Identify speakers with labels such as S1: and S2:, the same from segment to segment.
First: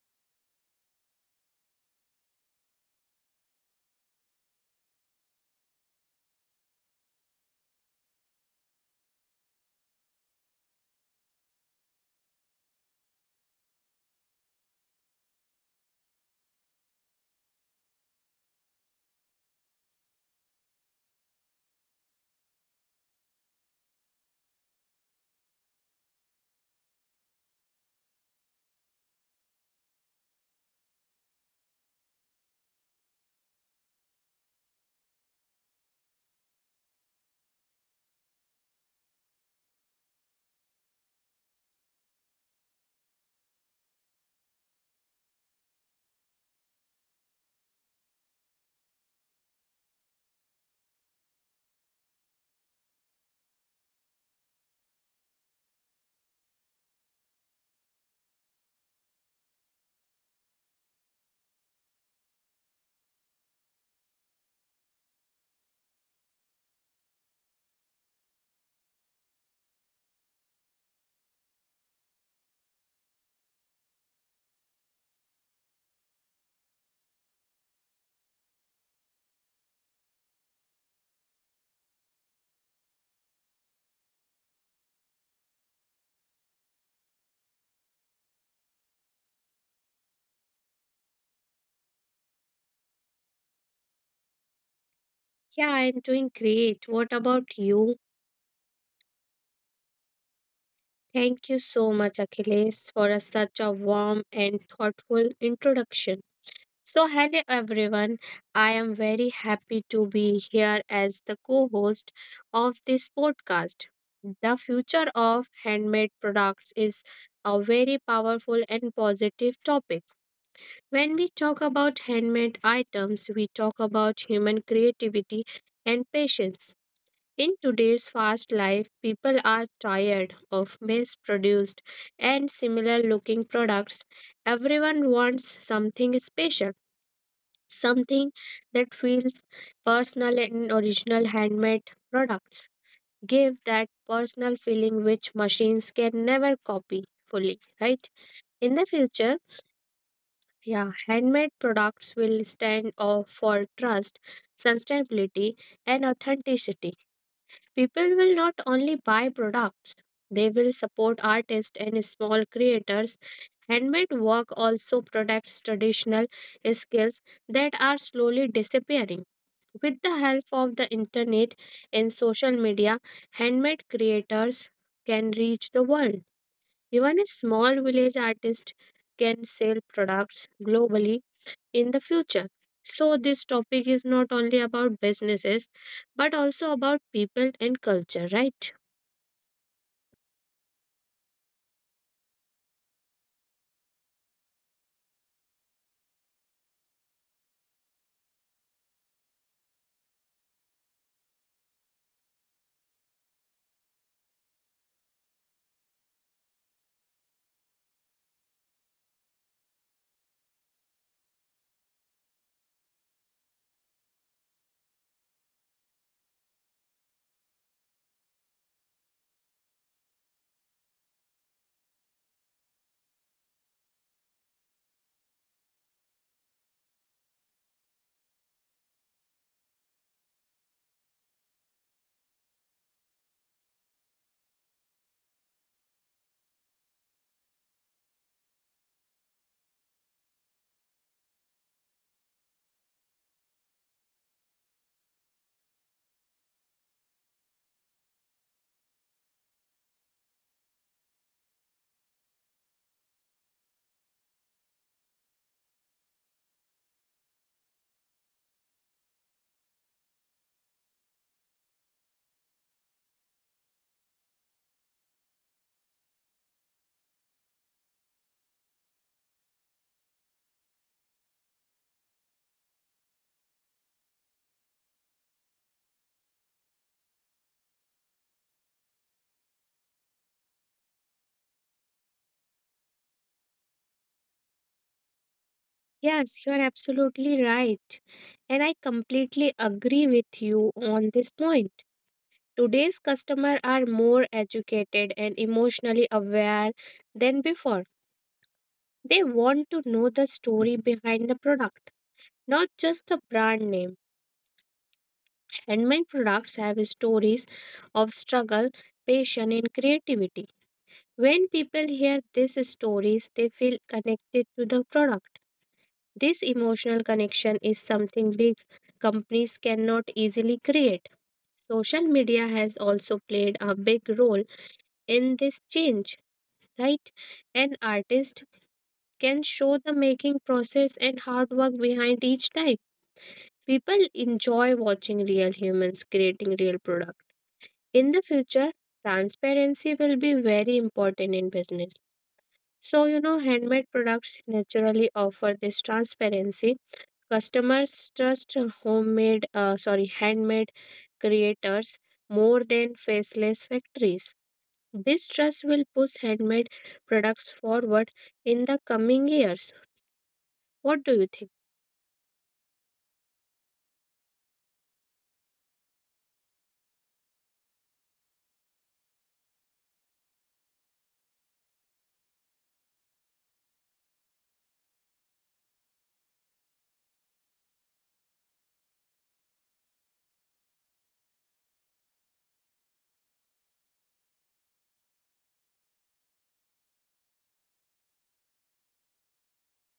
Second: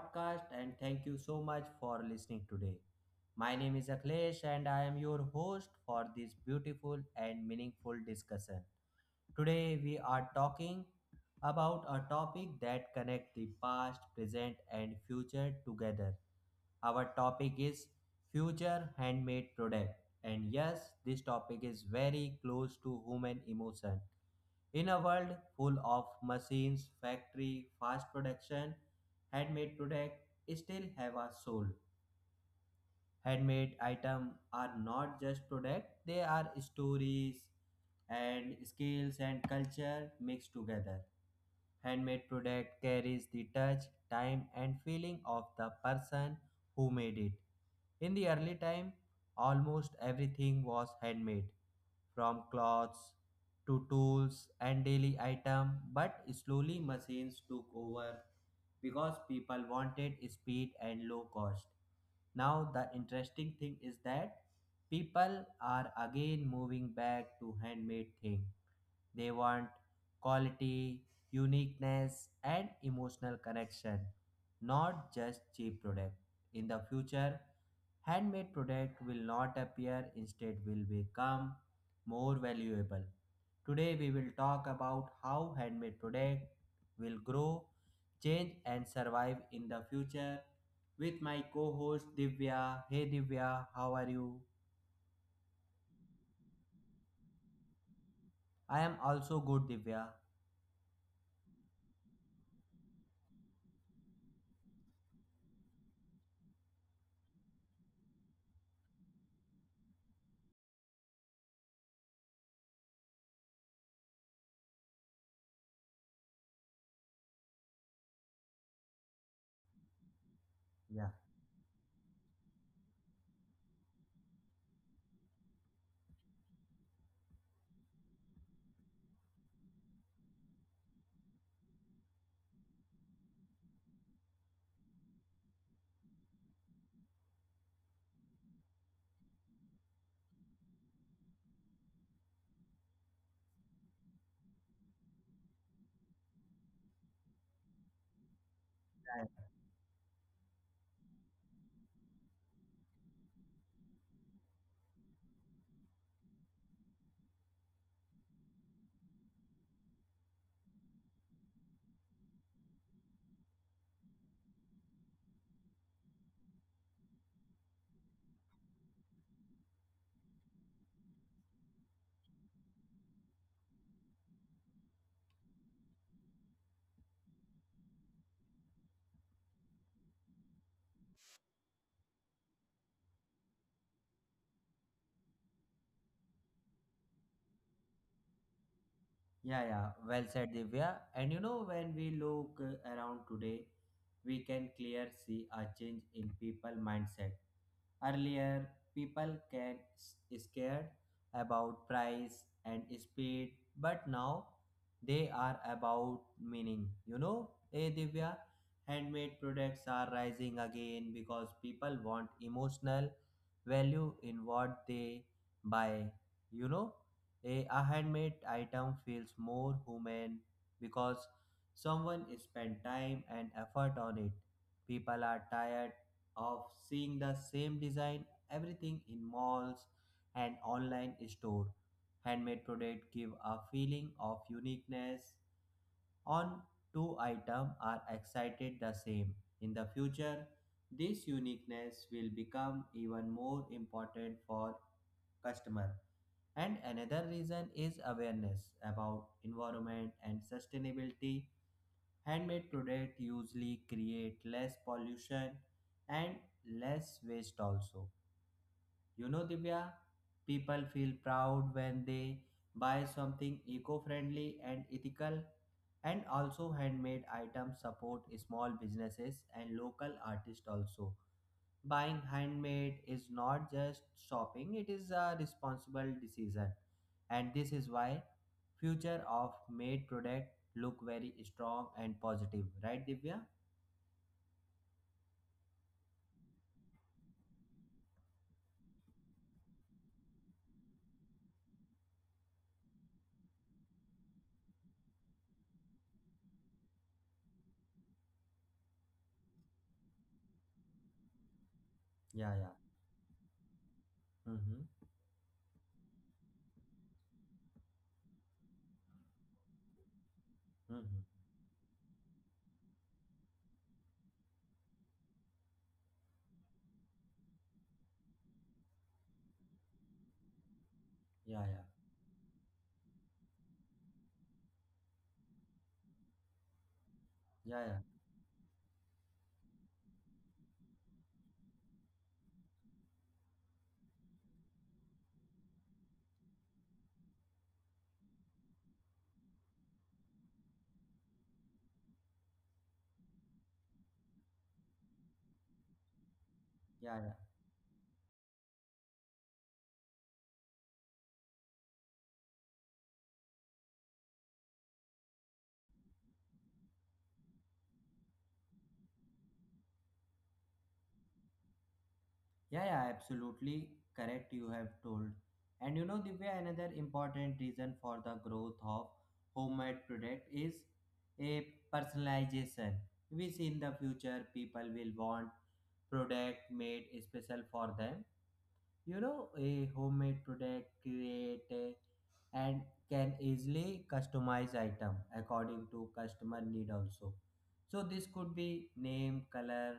S1: podcast, and thank you so much for listening today. My name is Akhilesh, and I am your host for this beautiful and meaningful discussion. Today, we are talking about a topic that connects the past, present, and future together. Our topic is future handmade product. And yes, this topic is very close to human emotion. In a world full of machines, factory, fast production, handmade product still have a soul. Handmade items are not just product, they are stories and skills and culture mixed together. Handmade product carries the touch, time, and feeling of the person who made it. In the early time, almost everything was handmade, from clothes to tools and daily item, but slowly machines took over because people wanted speed and low cost. Now the interesting thing is that people are again moving back to handmade thing. They want quality, uniqueness, and emotional connection, not just cheap product. In the future, handmade product will not appear, instead will become more valuable. Today we will talk about how handmade product will grow, change and survive in the future with my co-host Divya. Hey Divya, how are you?
S2: Yeah, I'm doing great. What about you?
S1: I am also good Divya.
S2: Thank you so much, Achilles, for such a warm and thoughtful introduction. So, hello everyone. I am very happy to be here as the co host of this podcast. The future of handmade products is a very powerful and positive topic.
S1: Yeah.
S2: When we talk about handmade items, we talk about human creativity and patience. In today's fast life, people are tired of mass produced and similar looking products. Everyone wants something special, something that feels personal and original handmade products give that personal feeling which machines can never copy fully, right? In the future, yeah, handmade products will stand off for trust, sustainability, and authenticity. People will not only buy products, they will support artists and small creators. Handmade work also protects traditional skills that are slowly disappearing. With the help of the internet and social media, handmade creators can reach the world. Even a small village artist can sell products globally in the future. So, this topic is not only about businesses but also about people and culture, right?
S1: Yeah, yeah, well said, Divya. And you know, when we look around today, we can clear see a change in people mindset. Earlier, people can scared about price and speed, but now they are about meaning. You know, Divya, handmade products are rising again because people want emotional value in what they buy. You know, a handmade item feels more human because someone spent time and effort on it. People are tired of seeing the same design everything in malls and online store. Handmade product give a feeling of uniqueness on two item are excited the same. In the future, this uniqueness will become even more important for customer and another reason is awareness about environment and sustainability. Handmade products usually create less pollution and less waste also. You know, Divya, people feel proud when they buy something eco-friendly and ethical. And also handmade items support small businesses and local artists also. Buying handmade is not just shopping, it is a responsible decision. And this is why future of made product look very strong and positive, right Divya?
S2: Yes, you're absolutely right. And I completely agree with you on this point. Today's customers are more educated and emotionally aware than before. They want to know the story behind the product,
S1: Yeah, yeah.
S2: not just the brand name.
S1: Mm-hmm.
S2: And my products have stories of struggle, passion, and creativity.
S1: Mm-hmm.
S2: When people hear these stories, they feel connected to the product. This emotional connection is something big companies cannot easily create.
S1: Yeah, yeah.
S2: Social media has also played a big role in this change, right? An
S1: Yeah, yeah.
S2: artist can show the making process and hard work behind each type. People enjoy watching real humans creating real products. In the future, transparency will be very important in business. So, you know, handmade products naturally offer this transparency.
S1: Yeah, yeah.
S2: Customers trust handmade creators more than faceless factories. This trust will push handmade products forward in the coming years. What do you think?
S1: Yeah, yeah, absolutely correct you have told. And you know Divya, another important reason for the growth of homemade product is a personalization. We see in the future people will want product made special for them. You know, a homemade product create a- and can easily customize item according to customer need also. So this could be name, color,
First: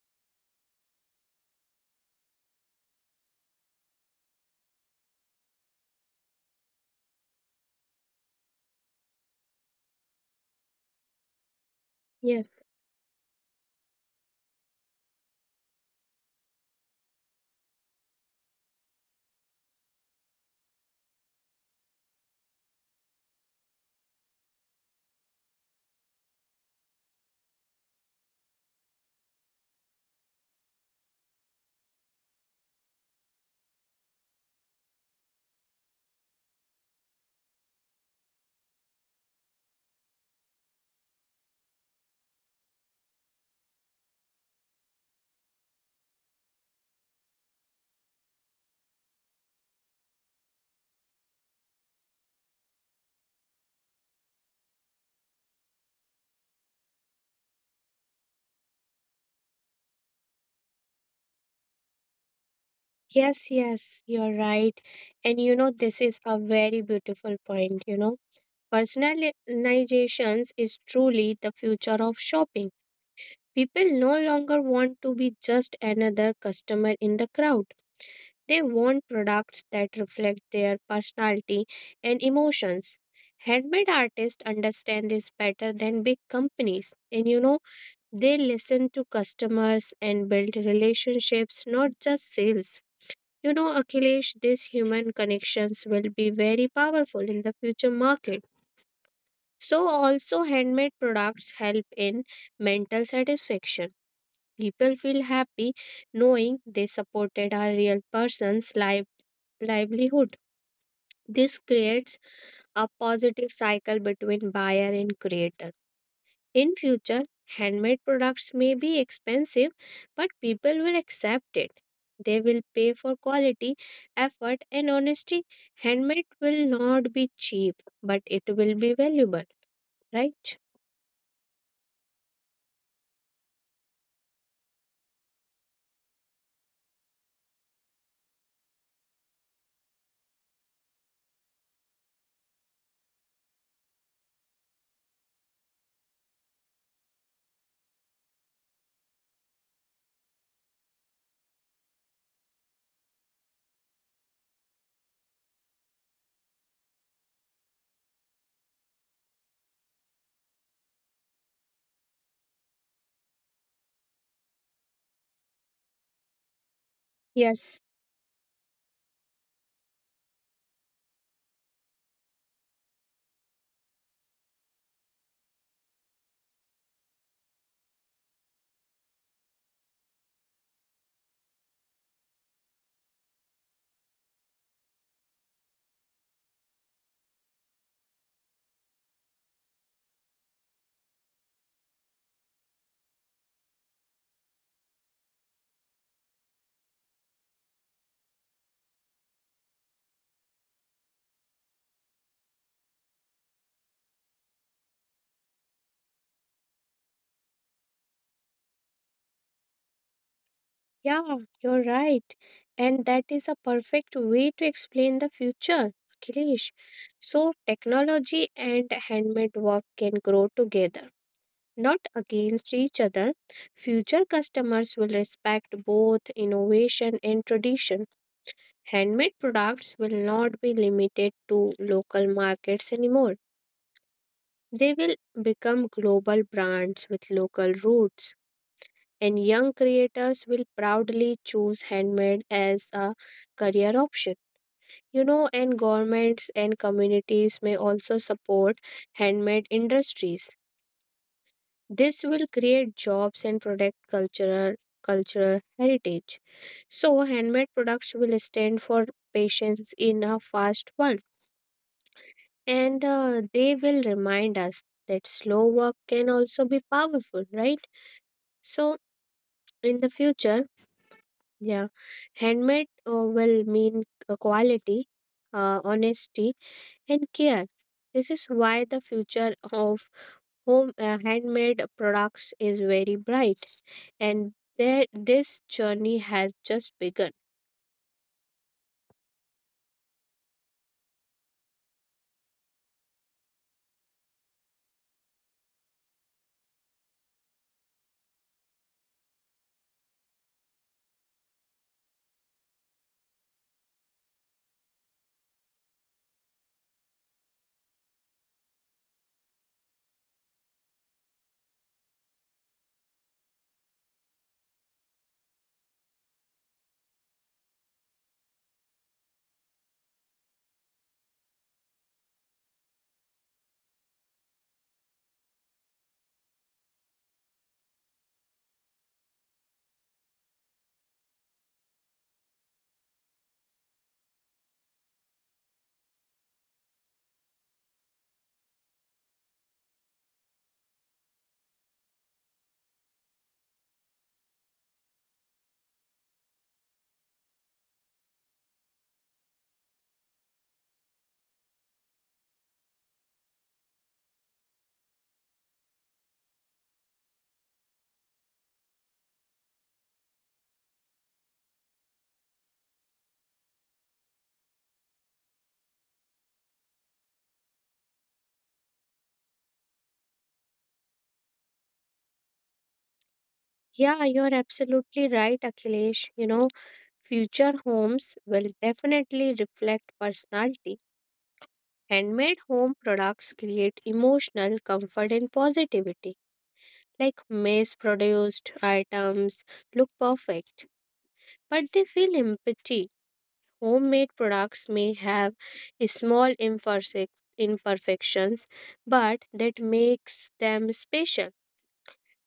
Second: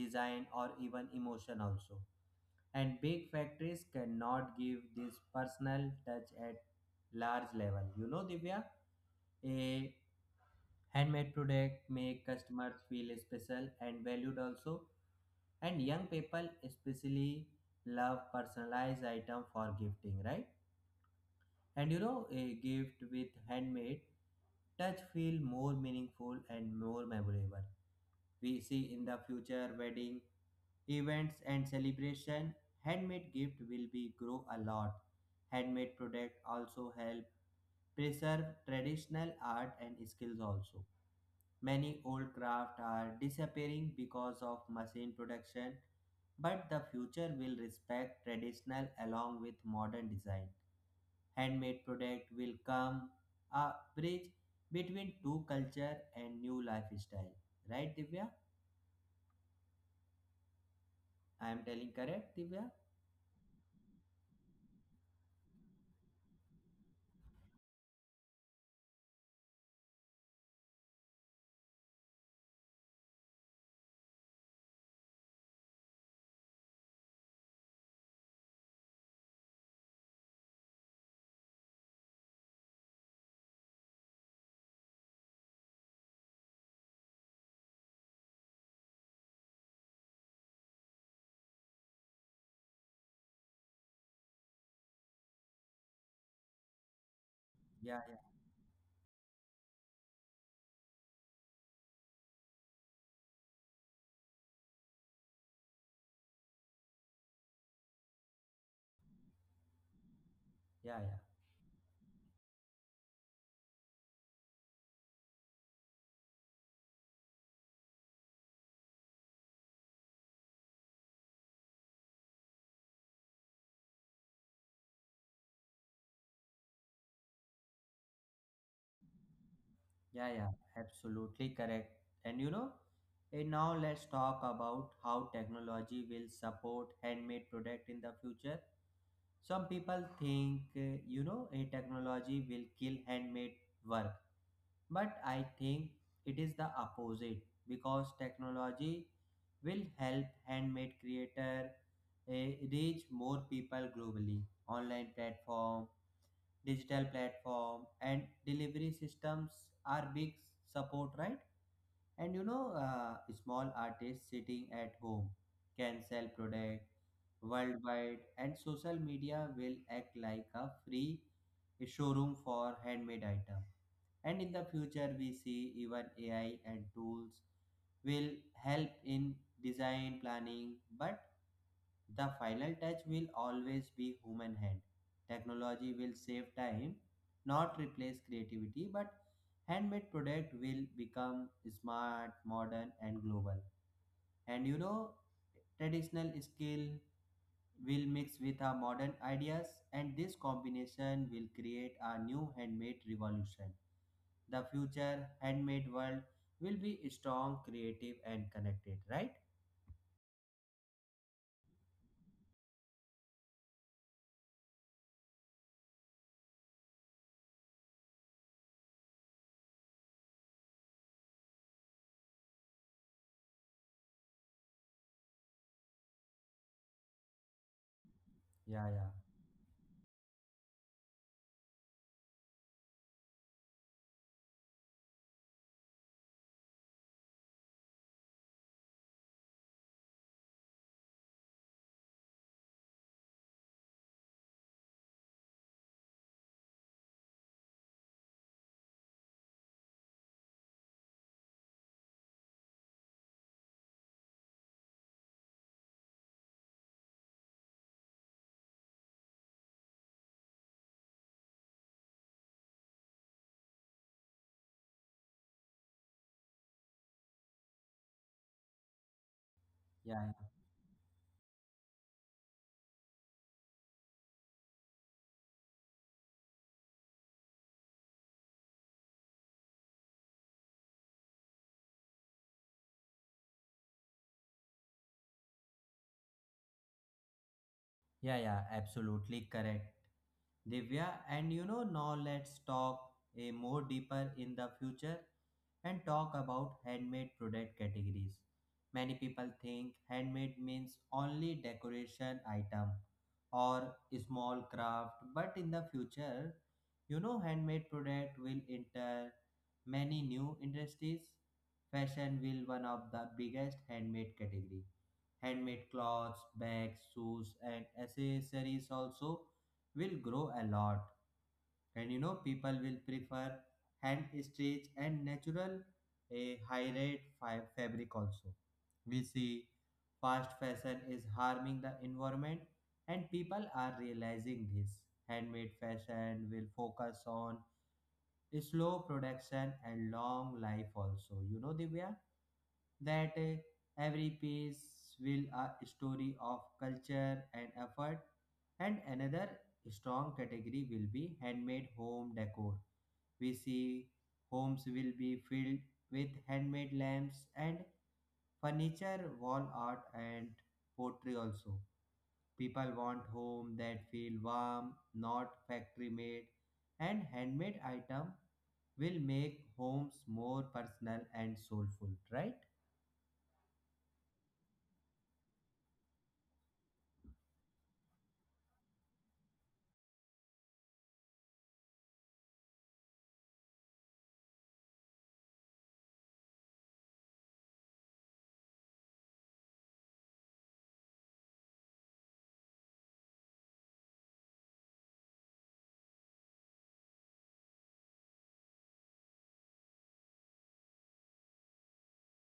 S1: design or even emotion also. And big factories cannot give this personal touch at large level. You know, Divya, a handmade product make
S2: Yes.
S1: customers feel special and valued also and young people especially love personalized item for gifting right and you know a gift with handmade touch feel more meaningful and more memorable we see in the future wedding events and celebration handmade gift will be grow a lot handmade product also help preserve traditional art and skills also. Many old crafts are disappearing because of machine production, but the future will respect traditional along with modern design. Handmade product will come a bridge between two culture and new lifestyle. Right, Divya? I am telling correct, Divya?
S2: Yes, yes, you're right. And you know, this is a very beautiful point, you know. Personalizations is truly the future of shopping. People no longer want to be just another customer in the crowd. They want products that reflect their personality and emotions. Handmade artists understand this better than big companies. And you know, they listen to customers and build relationships, not just sales. You know, Akhilesh, these human connections will be very powerful in the future
S1: Yeah, yeah,
S2: market. So, also, handmade products help in mental satisfaction. People feel happy knowing they supported a real person's life, livelihood.
S1: yeah, yeah,
S2: This creates a positive cycle between buyer and creator. In future, handmade products may be expensive, but people will accept it. They will pay for quality, effort, and honesty. Handmade will not be cheap, but it will be valuable,
S1: yeah,
S2: right?
S1: absolutely correct. And you know, and now let's talk about how technology will support handmade product in the future. Some people think, you know, a technology will kill handmade work, but I think it is the opposite because technology will help handmade creator uh, reach more people globally. Online platform, digital platform, and delivery systems are big support, right? And you know, small artists sitting at home can sell product
S2: Yes.
S1: worldwide, and social media will act like a free showroom for handmade items. And in the future, we see even AI and tools will help in design planning, but the final touch will always be human hand. Technology will save time, not replace creativity, but handmade product will become smart, modern and global. And you know, traditional skill will mix with our modern ideas and this combination will create a new handmade revolution the future handmade world will be strong, creative, and connected, right?
S2: Yeah, you're right. And that is a perfect way to explain the future, Akhilesh. So, technology and handmade work can grow together, not against each other. Future customers will respect both innovation and tradition.
S1: Yeah, yeah,
S2: Handmade products will not be limited to local markets anymore. They will become global brands with local roots and young creators will proudly choose handmade as a career option. You know, and governments and communities may also support handmade industries. This will create jobs and protect cultural heritage. So, handmade products will stand for patience in a fast world, and they will remind us that slow work can also be powerful, right? So, in the
S1: yeah,
S2: future, yeah, handmade will mean quality, honesty, and care. This is why the future of home handmade products is very bright, and there this journey has just begun.
S1: yeah, absolutely correct. Divya, and you know, now let's talk a more deeper in the future and talk about handmade product categories. Many people think handmade means only decoration item or small craft, but in the future, you know, handmade product will enter many new industries. Fashion will one of the biggest handmade category. Handmade clothes, bags, shoes, and accessories also will grow a lot. And you know, people will prefer hand stitch and natural a high rate fabric also. We see fast fashion is harming the environment, and people are realizing this. Handmade fashion will focus on slow production and long life also. You know, Divya? That every piece will a story of culture and effort and another strong category will be handmade home decor we see homes will be filled with handmade lamps and furniture wall art and pottery also people want home that feel warm not factory made and handmade item will make homes more personal and soulful right
S2: Yeah, you're absolutely right, Akhilesh. You know, future homes will definitely reflect personality. Handmade home products create emotional comfort and positivity. Like mass produced items look perfect, but they feel empty. Homemade products may have imperfections, but that makes them special.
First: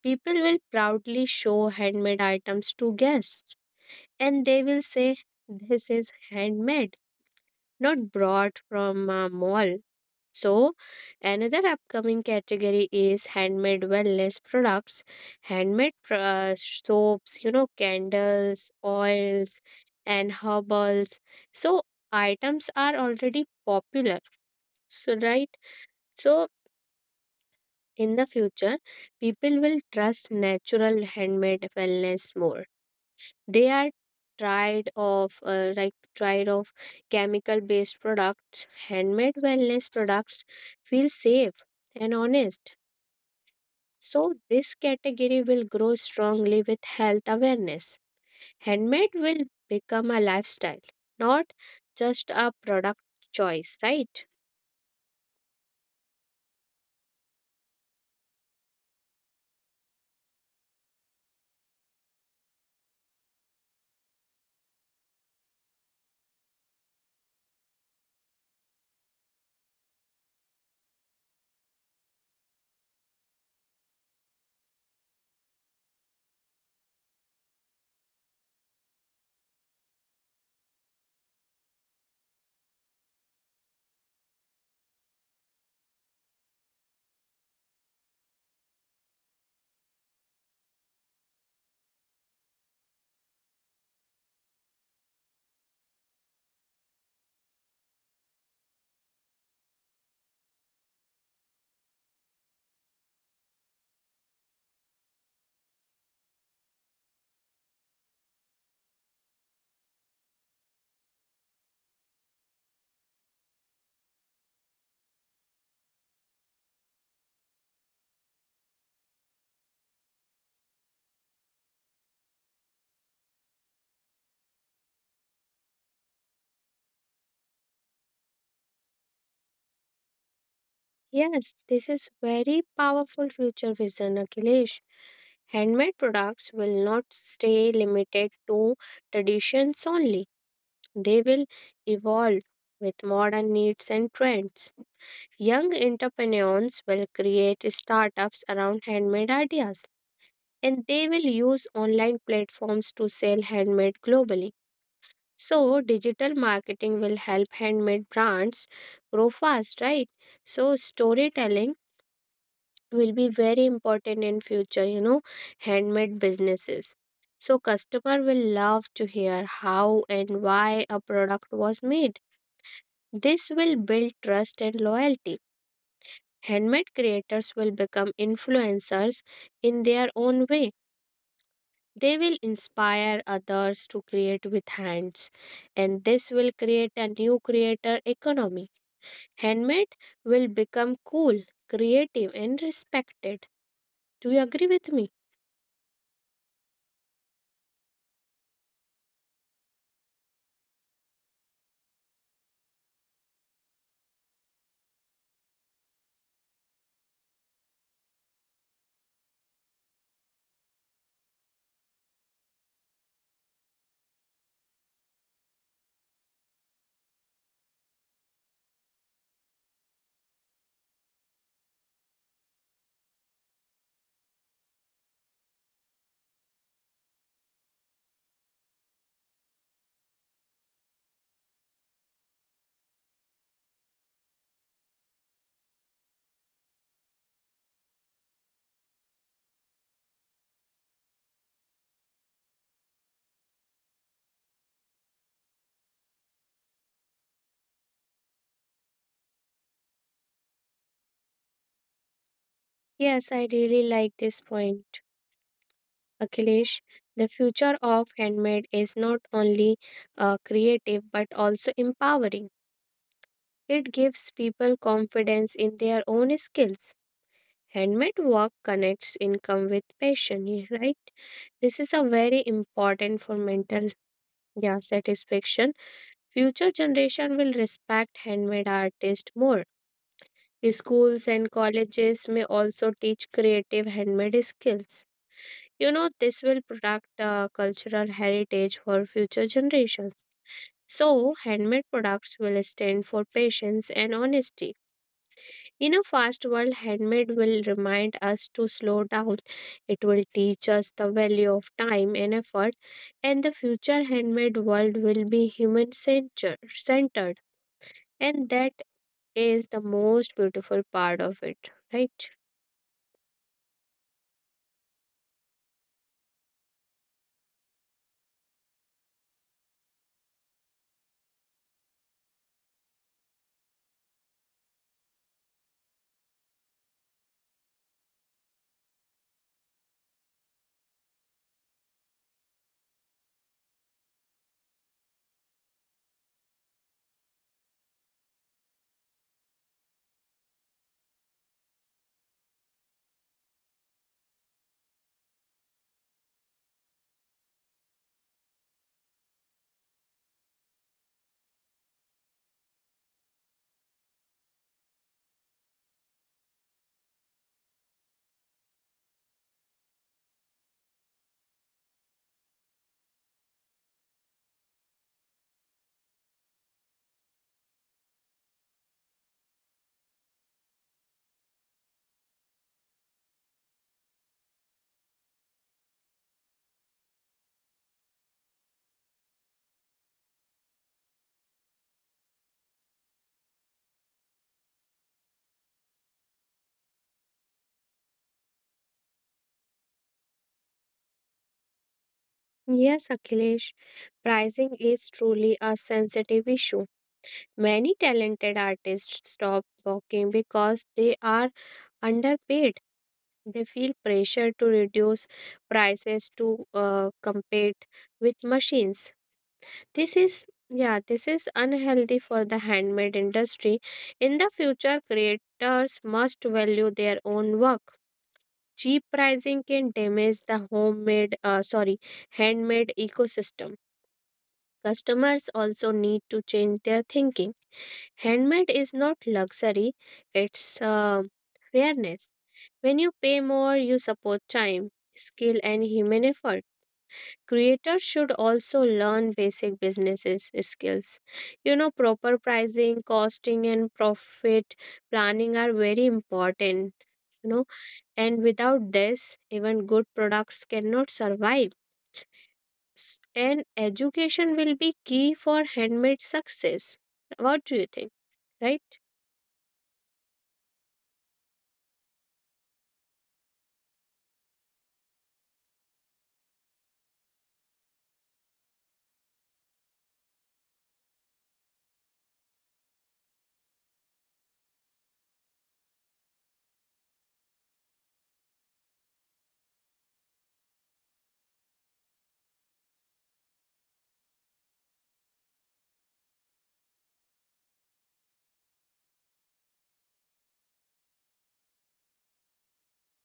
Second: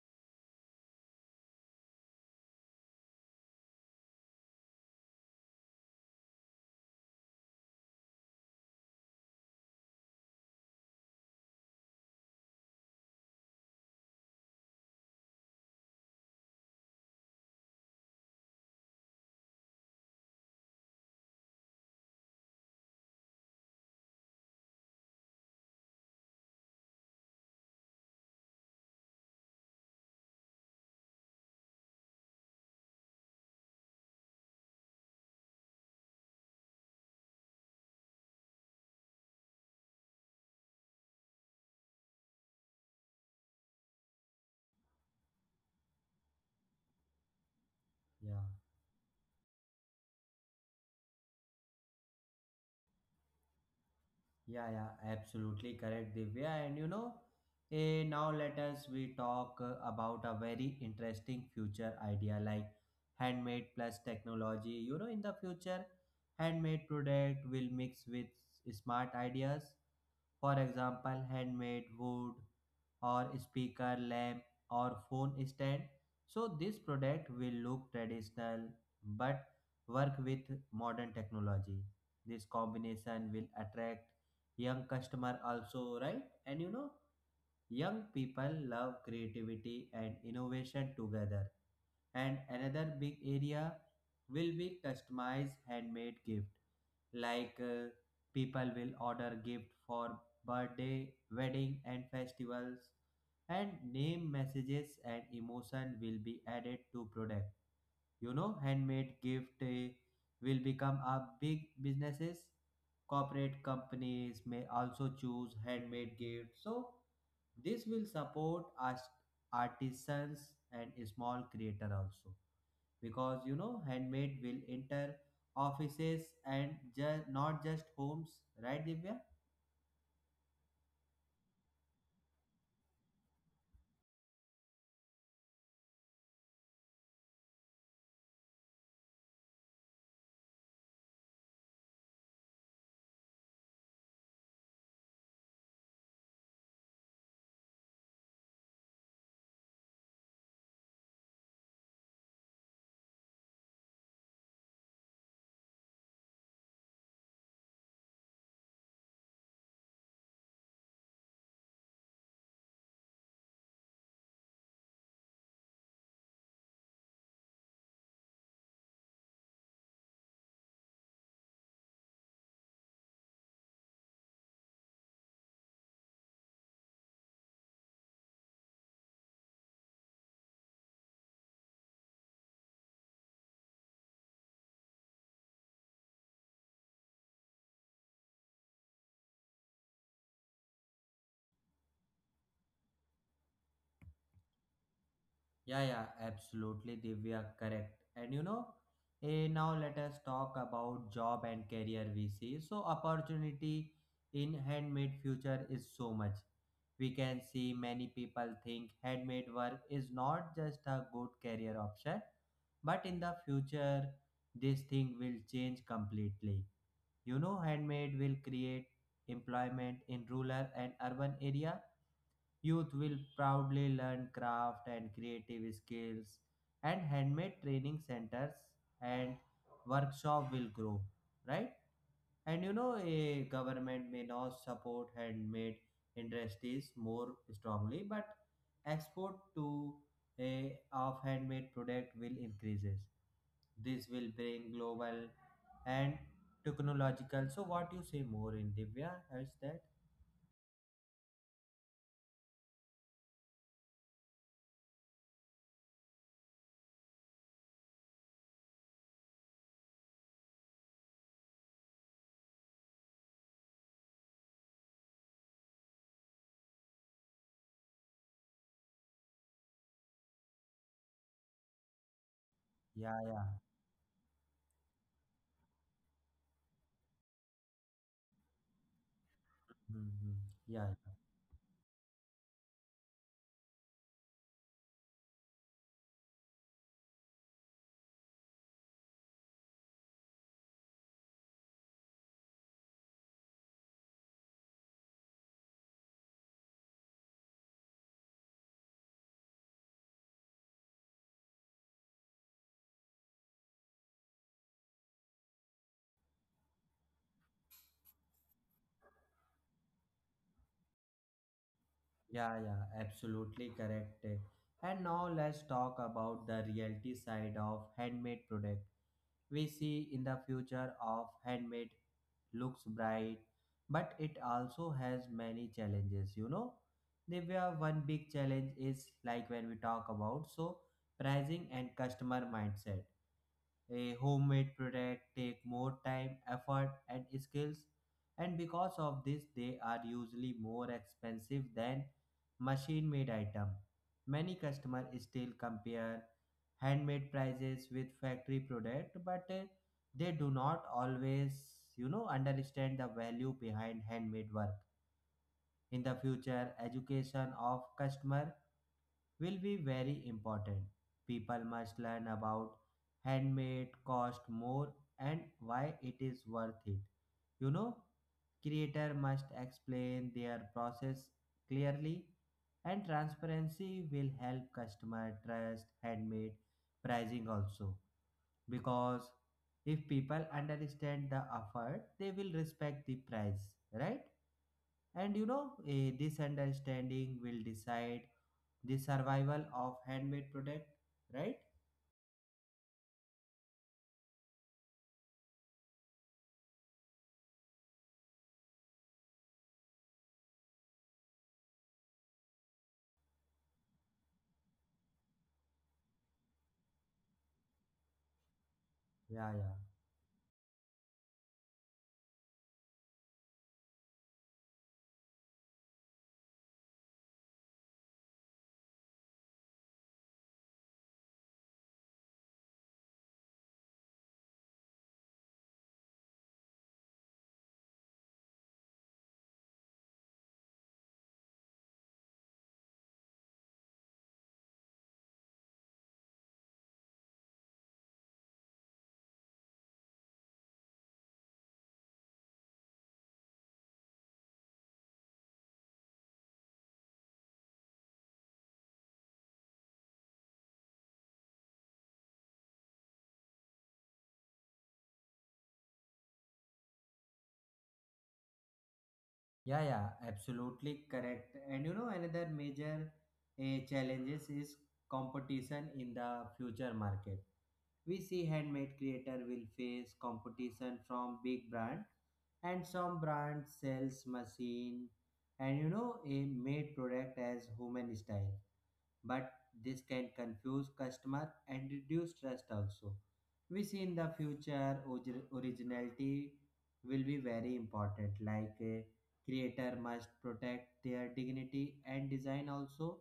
S2: People will proudly show handmade items to guests and they will say, "This is handmade, not brought from a mall." So, another upcoming category is handmade wellness products, soaps, you know, candles, oils, and herbals. So, items are already popular. So, right? So, in the future, people will trust natural handmade wellness more. They are tried of tried of chemical based products. Handmade wellness products feel safe and honest. So, this category will grow strongly with health awareness.
S1: yeah.
S2: Handmade will become a lifestyle, not just a product choice, right?
S1: Yeah, yeah, absolutely correct, Divya. And you know, now let us we talk about a very interesting future idea like handmade plus technology. You know, in the future, handmade product will mix with smart ideas for example, handmade wood or speaker lamp or phone stand. So this product will look traditional but work with modern technology. This combination will attract young customer also, right? And you know, Young people love creativity and innovation together. And another big area will be customized handmade gift. Like people will order gift for birthday, wedding and festivals and name messages and emotion will be added to product you know handmade gift will become a big businesses corporate companies may also choose handmade gifts so this will support us artisans and small creator also because you know handmade will enter offices and not just homes right divya.
S2: Yes, this is very powerful future vision, Akhilesh. Handmade products will not stay limited to traditions only. They will evolve with modern needs and trends. Young entrepreneurs will create startups around handmade ideas and they will use online platforms to sell handmade globally. So, digital marketing will help handmade brands grow fast, right? So, storytelling will be very important in future, you know, handmade businesses. So, customer will love to hear how and why a product was made. This will build trust and loyalty. Handmade creators will become influencers in their own way. They will inspire others to create with hands, and this will create a new creator economy. Handmade will become cool, creative, and respected. Do you agree with me?
S1: Yeah, yeah, absolutely, Divya, correct. And you know, now let us talk about job and career we see. So opportunity in handmade future is so much. We can see many people think handmade work is not just a good career option, but in the future this thing will change completely. You know, handmade will create employment in rural and urban area. Youth will proudly learn craft and creative skills, and handmade training centers and workshop will grow, right? And you know, a government may not support handmade industries more strongly, but export to a of handmade product will increases. This will bring global and technological. So, what you say more in Divya? Is that?
S2: Yes, I really like this point, Akhilesh. The future of handmade is not only creative but also empowering. It gives people confidence in their own skills. Handmade work connects income with passion, yeah, right? This is a very
S1: Yeah,
S2: important for
S1: yeah,
S2: mental, yeah, satisfaction. Future generation will respect handmade artists more.
S1: mhm, yeah.
S2: Schools and colleges may also teach creative handmade skills. You know, this will protect cultural heritage for future generations. So, handmade products will stand for patience and honesty. In a fast world, handmade will remind us to slow down. It will teach us the value of time and effort, and the future handmade world will be centered. And that is the most beautiful part of it, right?
S1: Yeah, yeah, absolutely correct. And now let's talk about the reality side of handmade product. We see in the future of handmade looks bright, but it also has many challenges, you know. Divya, one big challenge is like when we talk about so pricing and customer mindset. A homemade product take more time, effort, and skills, and because of this, they are usually more expensive than machine-made item. Many customers still compare handmade prices with factory product, but they do not always, you know, understand the value behind handmade work. In the future, education of customer will be very important. People must learn about handmade cost more and why it is worth it. You know, creator must explain their process clearly and transparency will help customer trust handmade pricing also because if people understand the effort they will respect the price right and you know, this understanding will decide the survival of handmade product, right?
S2: Yes, Akhilesh, pricing is truly a sensitive issue. Many talented artists stop working because they are underpaid. They feel pressure to reduce prices to compete with machines.
S1: Yeah, yeah,
S2: This is yeah, this is unhealthy for the handmade industry. In the future, creators must value their own work. Cheap pricing can damage the handmade ecosystem. Customers also need to change their thinking. Handmade is not luxury, it's fairness. When you pay more, you support time, skill, and human effort. Creators should also learn basic businesses skills. You know, proper pricing, costing, and profit planning are very important. You know, and without this, even good products cannot survive. S- And education will be key for handmade success. What do you think? Right?
S1: yeah. Absolutely correct. And you know, another major challenges is competition in the future market. We see handmade creator will face competition from big brand and some brand sells machine and you know a made product as human style but this can confuse customer and reduce trust also we see in the future originality will be very important like a creator must protect their dignity and design also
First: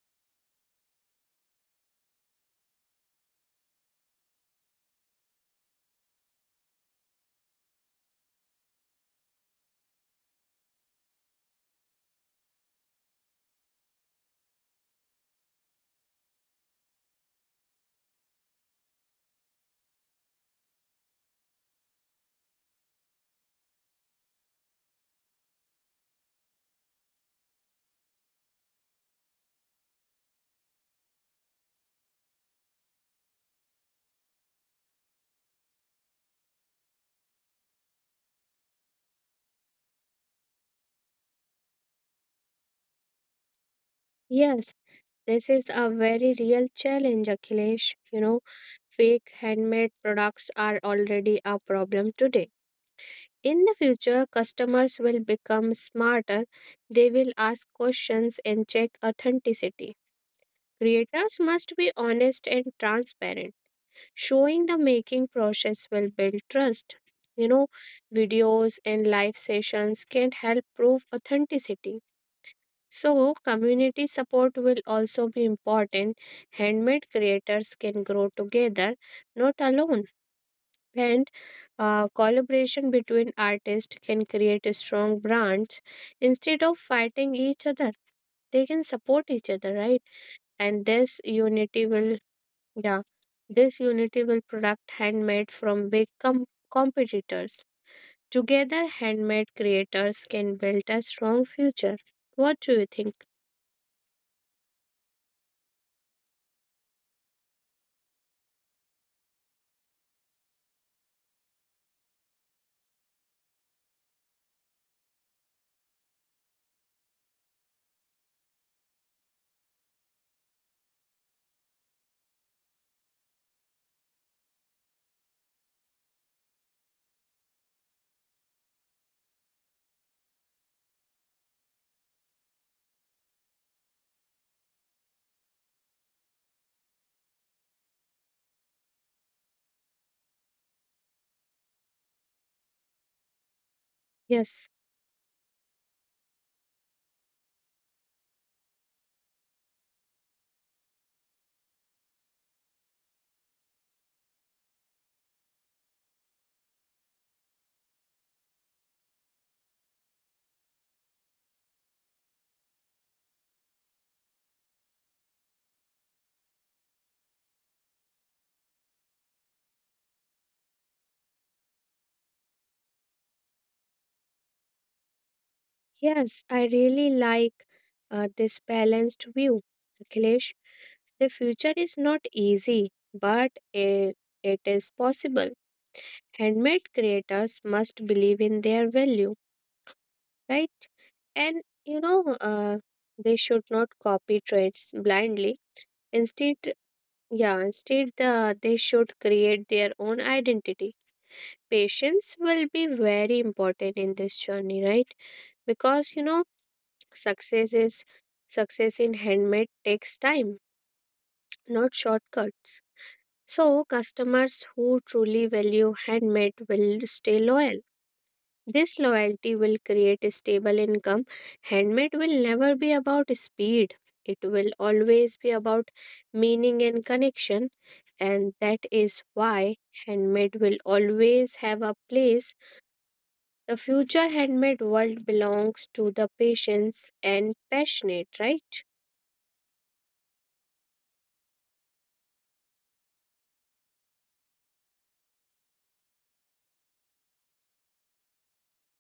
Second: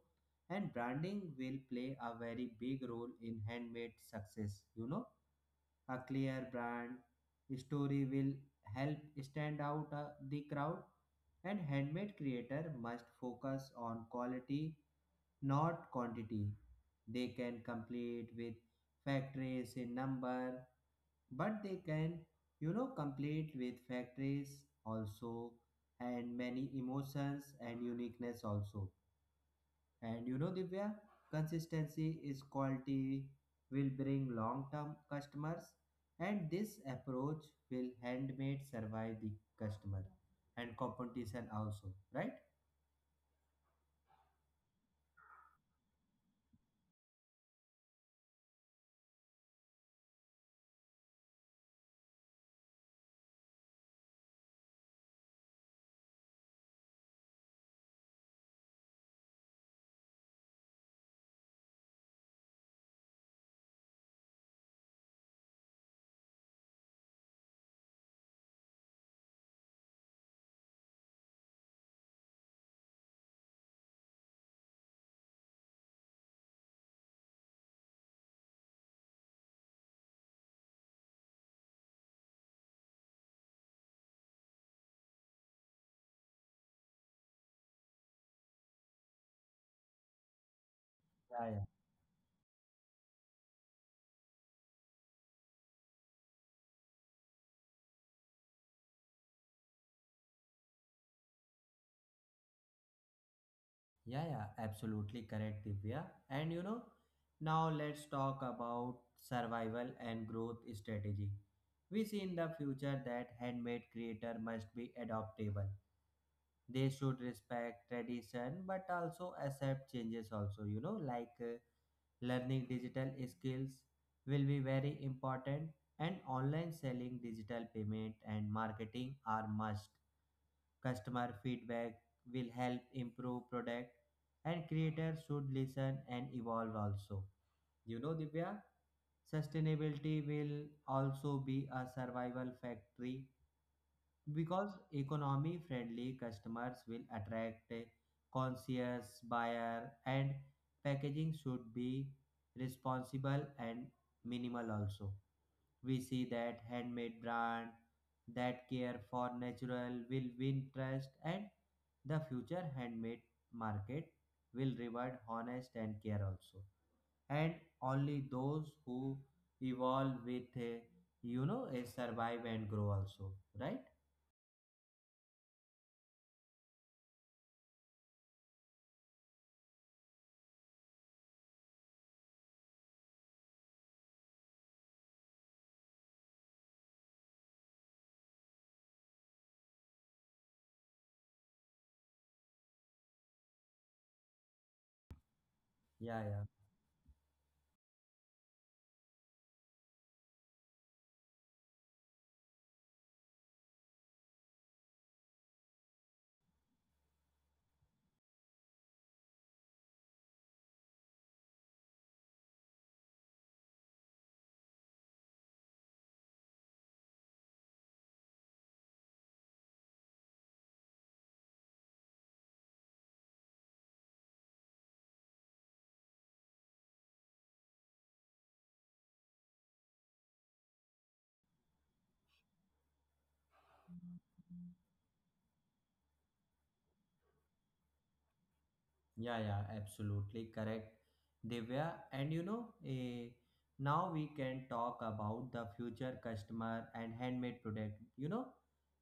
S1: and branding will play a very big role in handmade success you know a clear brand story will help stand out the crowd and handmade creator must focus on quality not quantity. They can complete with factories in number, but they can, you know, complete with factories also and many emotions and uniqueness also. And you know, Divya, consistency is quality will bring long-term customers and this approach will handmade survive the customer and competition also, right?
S2: Yes, this is a very real challenge, Akhilesh. You know, fake handmade products are already a problem today. In the future, customers will become smarter. They will ask questions and check authenticity. Creators must be honest and transparent. Showing the making process will build trust. You know, videos and live sessions can help prove authenticity. So, community support will also be important. Handmade creators can grow together, not alone. And collaboration between artists can create a strong brands instead of fighting each other. They can support each other, right? And this unity will, yeah, this unity will protect handmade from competitors. Together, handmade creators can build a strong future. What do you think?
S1: Yeah, yeah, absolutely correct, Divya. And you know, now let's talk about survival and growth strategy. We see in the future that handmade creator must be adaptable. They should respect tradition but also accept changes also, learning digital skills will be very important, and online selling, digital payment and marketing are must. Customer feedback will help improve product, and creators should listen and evolve also. You know Divya, sustainability will also be a survival factory
S2: Yes,
S1: because economy friendly customers will attract a conscious buyer, and packaging should be responsible and minimal also. We see that handmade brand that care for natural will win trust, and the future handmade market will reward honest and care also, and only those who evolve with a, you know a survive and grow also, right?
S2: yes, I really like this balanced view, Akhilesh. The future is not easy, but it is possible. Handmade creators must believe in their value, right? And you know, they should not copy trends blindly.
S1: yeah yeah
S2: Instead, instead they should create their own identity. Patience will be very important in this journey, right? Because you know, success is success in handmade takes time, not shortcuts. So customers who truly value handmade will stay loyal. This loyalty will create a stable income. Handmade will never be about speed, it will always be about meaning and connection, and that is why handmade will always have a place. The future handmade world belongs to the patients and passionate, right?
S1: Yeah, yeah, absolutely correct. Divya, and now we can talk about the future customer and handmade product. You know,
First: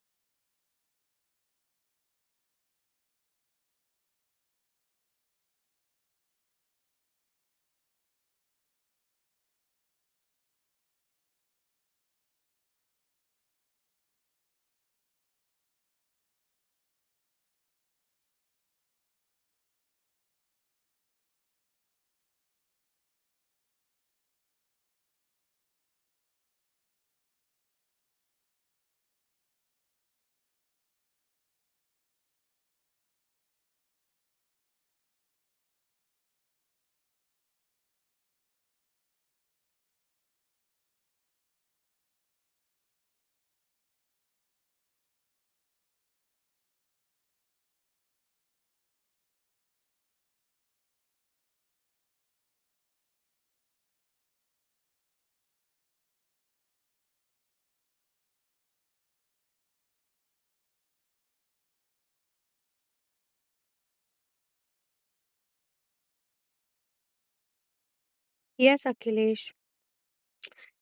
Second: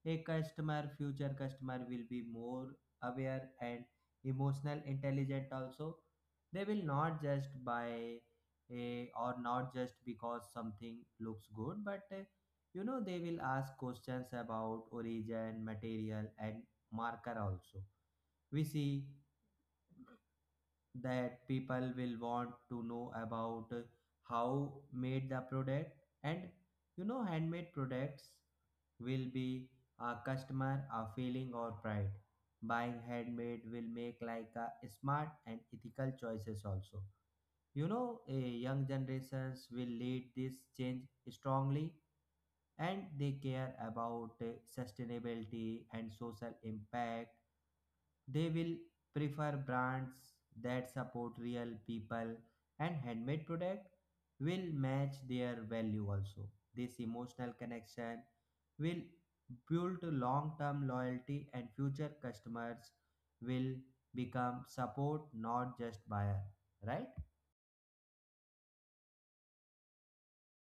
S1: future customer will be more aware and emotional intelligent also. They will not just buy or not just because something looks good, but you know, they will ask questions about origin, material, and marker also. We see that people will want to know about how made the product, and you know handmade products will be a customer a feeling or pride. Buying handmade will make like a smart and ethical choices also. You know, a young generations will lead this change strongly, and they care about sustainability and social impact. They will prefer brands that support real people, and handmade product will match their value also. This emotional connection will build long-term loyalty, and future customers will become support not just buyer, right?
S2: Yes, Akhilesh.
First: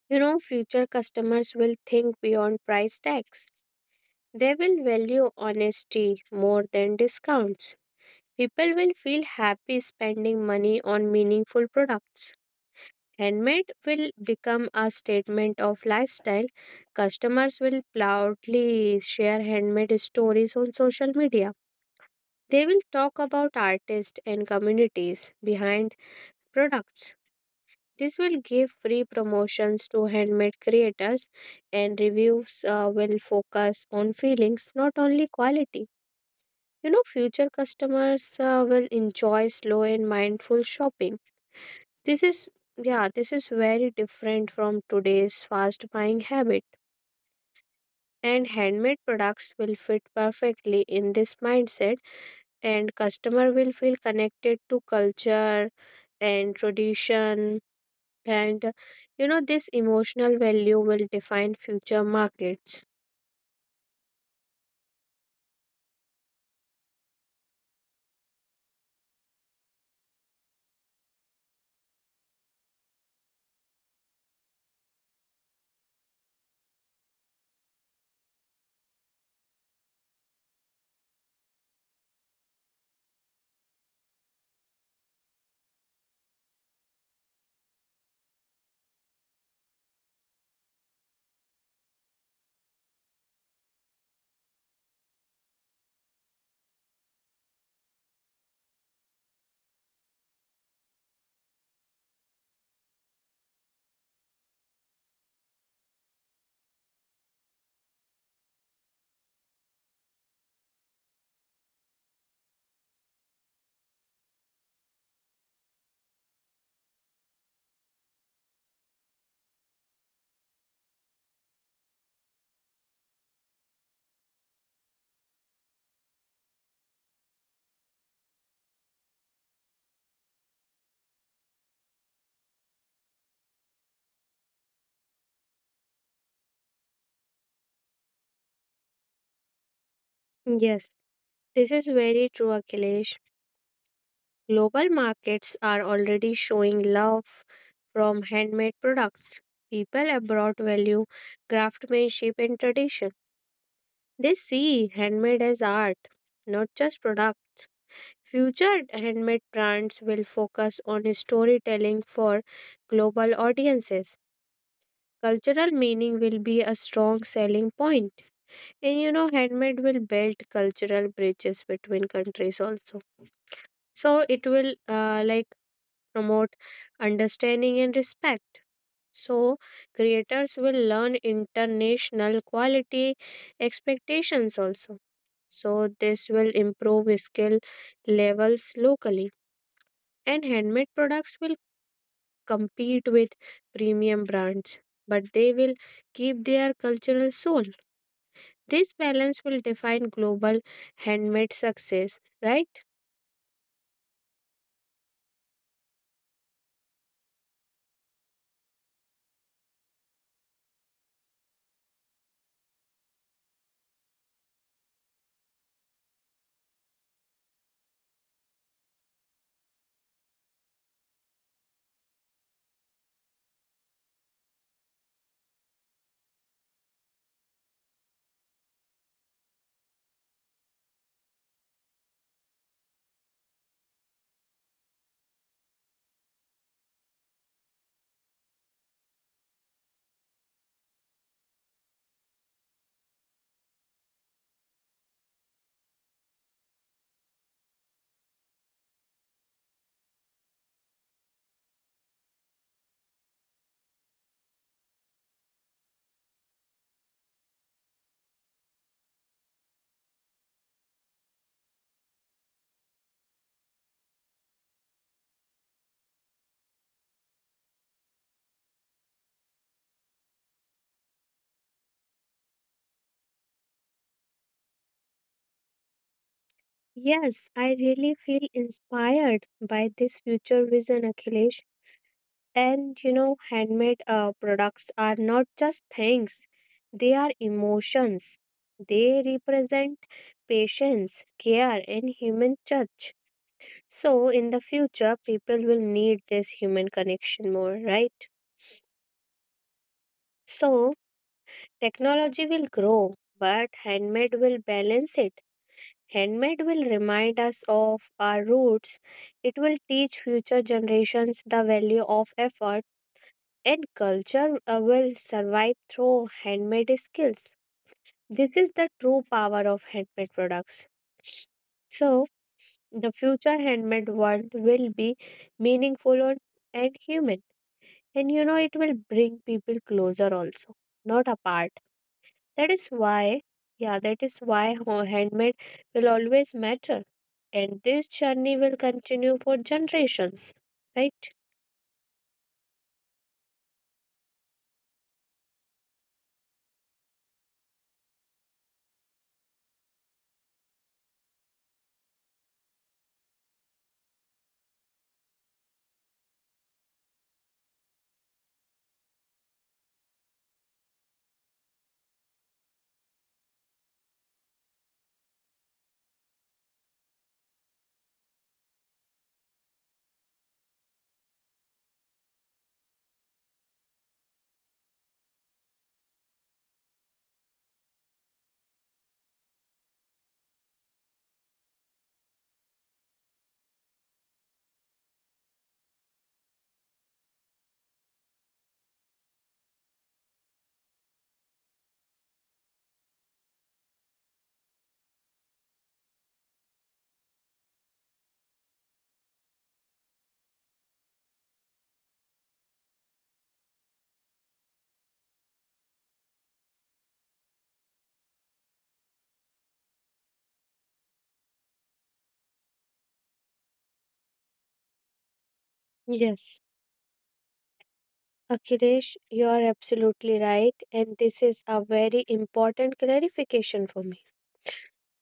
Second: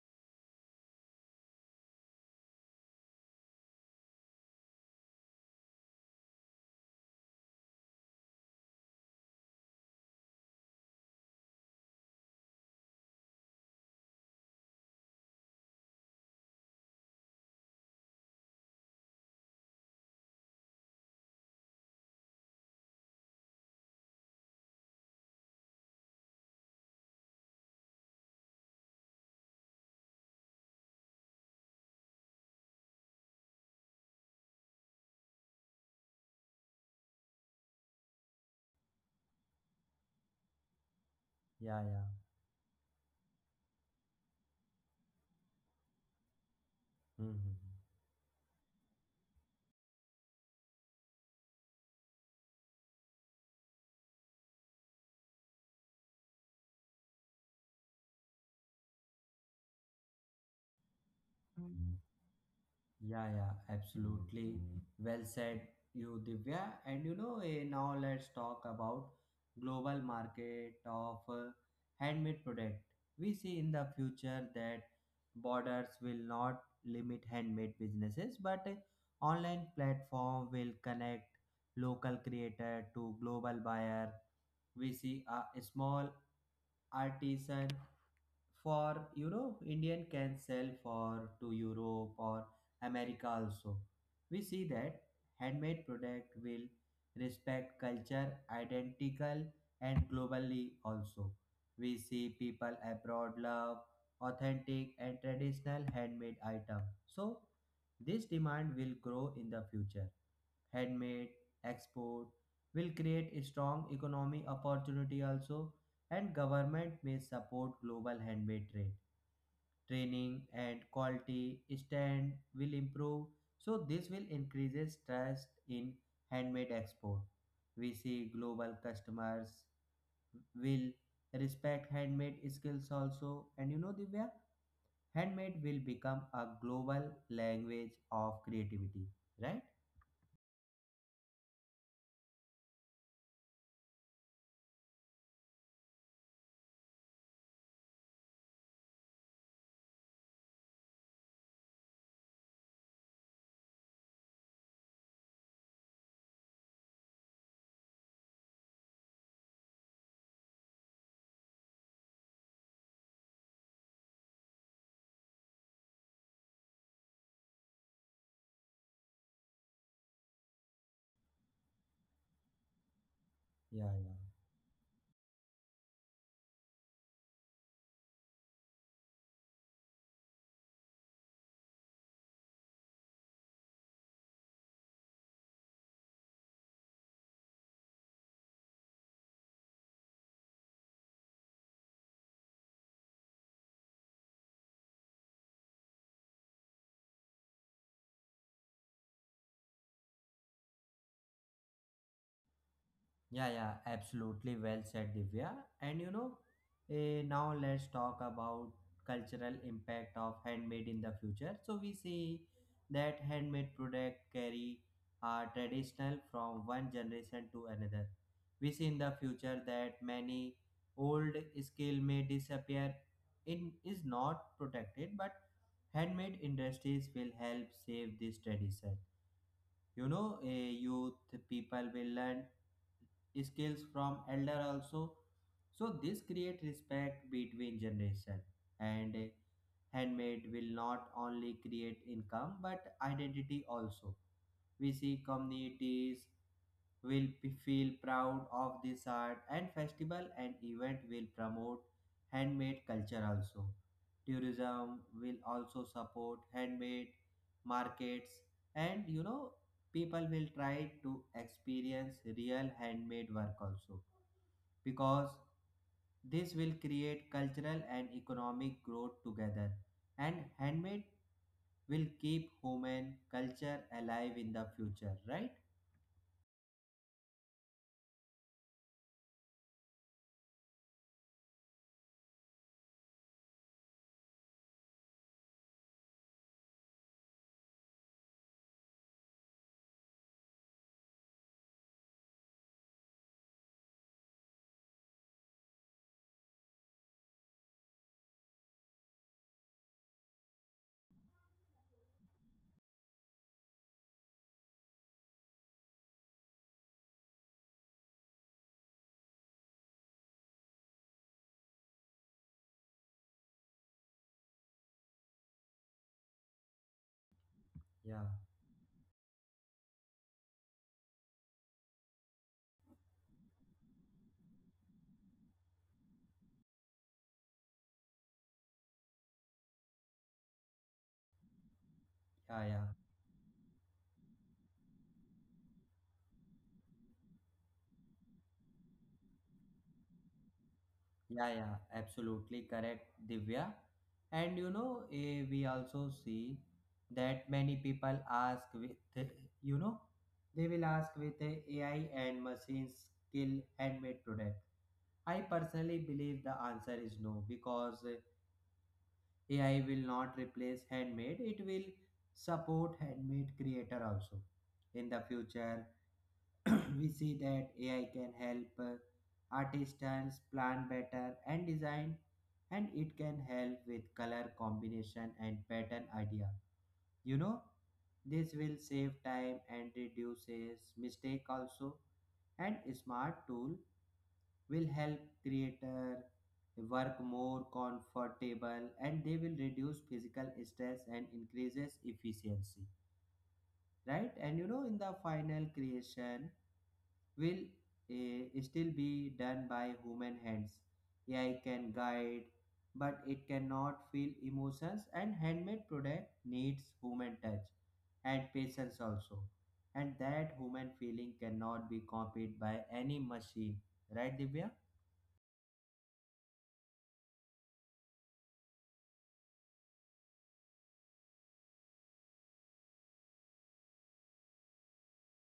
S2: You know, future customers will think beyond price tags. They will value honesty more than discounts. People will feel happy spending money on meaningful products. Handmade will become a statement of lifestyle. Customers will proudly share handmade stories on social media. They will talk about artists and communities behind products. This will give free promotions to handmade creators, and reviews will focus on feelings, not only quality. You know, future customers will enjoy slow and mindful shopping.
S1: Yeah, yeah.
S2: This is, yeah, this is very different from today's fast buying habit.
S1: Hmm.
S2: And handmade products will fit perfectly in this mindset, and customer will feel connected to culture and tradition. And you know, this emotional value will define
S1: Mhm.
S2: future markets.
S1: Yeah, yeah, absolutely. Well said, you Divya. And you know, eh, Now let's talk about global market of handmade product. We see in the future that borders will not limit handmade businesses, but online platform will connect local creator to global buyer. We see a small artisan for you know indian can sell for to Europe or America also. We see that handmade product will respect culture identical and globally also. We see people abroad love authentic and traditional handmade item, so this demand will grow in the future. Handmade export will create a strong economy opportunity also, and government may support global handmade trade. Training and quality stand will improve, so this will increases trust in handmade export. We see global customers will respect handmade skills also, and you know Divya, handmade will become a global language of creativity, right?
S2: Yes, this is very true, Akhilesh. Global markets are already showing love from handmade products. People abroad value craftsmanship and tradition. They see handmade as art, not just products. Future handmade brands will focus on storytelling for global audiences. Cultural meaning will be a strong selling point. And you know, handmade will build cultural bridges between countries also.
S1: yeah yeah
S2: So it will like promote understanding and respect. So, creators will learn international quality expectations also. So, this will improve skill levels locally, and handmade products will compete with premium brands, but they will keep their cultural soul. This balance will define global handmade success, right?
S1: Yeah, yeah, absolutely well said, Divya. And you know, eh, Now let's talk about cultural impact of handmade in the future. So we see that handmade product carry are traditional from one generation to another. We see in the future that many old skill may disappear in is not protected, but handmade industries will help save this tradition. You know, a youth people will learn skills from elder also, so this create respect between generation, and handmade will not only create income but identity also. We see communities will feel proud of this art, and festival and event will promote handmade culture also. Tourism will also support handmade markets, and you know people will try to experience real handmade work also, because this will create cultural and economic growth together, and handmade will keep human culture alive in the future, right?
S2: Yes, I really feel inspired by this future vision, Akhilesh. And you know, handmade products are not just things, they are emotions. They represent patience, care, and human touch. So, in the future, people will need this human connection more, right? So, technology will grow, but handmade will balance it. Handmade will remind us of our roots. It will teach future generations the value of effort and culture will survive through handmade skills.
S1: yeah
S2: This is the true power of handmade products. So, the future handmade world will be meaningful and human. And you know, it will bring people closer also, not apart.
S1: yeah
S2: That
S1: yeah
S2: is why, yeah, that is why handmade will always matter. And this journey will continue for generations, right?
S1: yeah yeah Absolutely correct, Divya. And you know eh, We also see that many people ask with you know, they will ask with AI and machines kill handmade product. I personally believe the answer is no because AI will not replace handmade, it will support handmade creator also. In the future, we see that AI can help artisans plan better and design, and it can help with color combination and pattern idea. You know, this will save time and reduces mistake also, and smart tool will help creator work more comfortable, and they will reduce physical stress and increases efficiency, right? And you know, in the final creation will still be done by human hands. AI can guide, but it cannot feel emotions, and handmade product needs human touch and patience also, and that human feeling cannot be copied by any machine, right Divya?
S2: Yes. Akhilesh, you are absolutely right, and this is a very important clarification for me.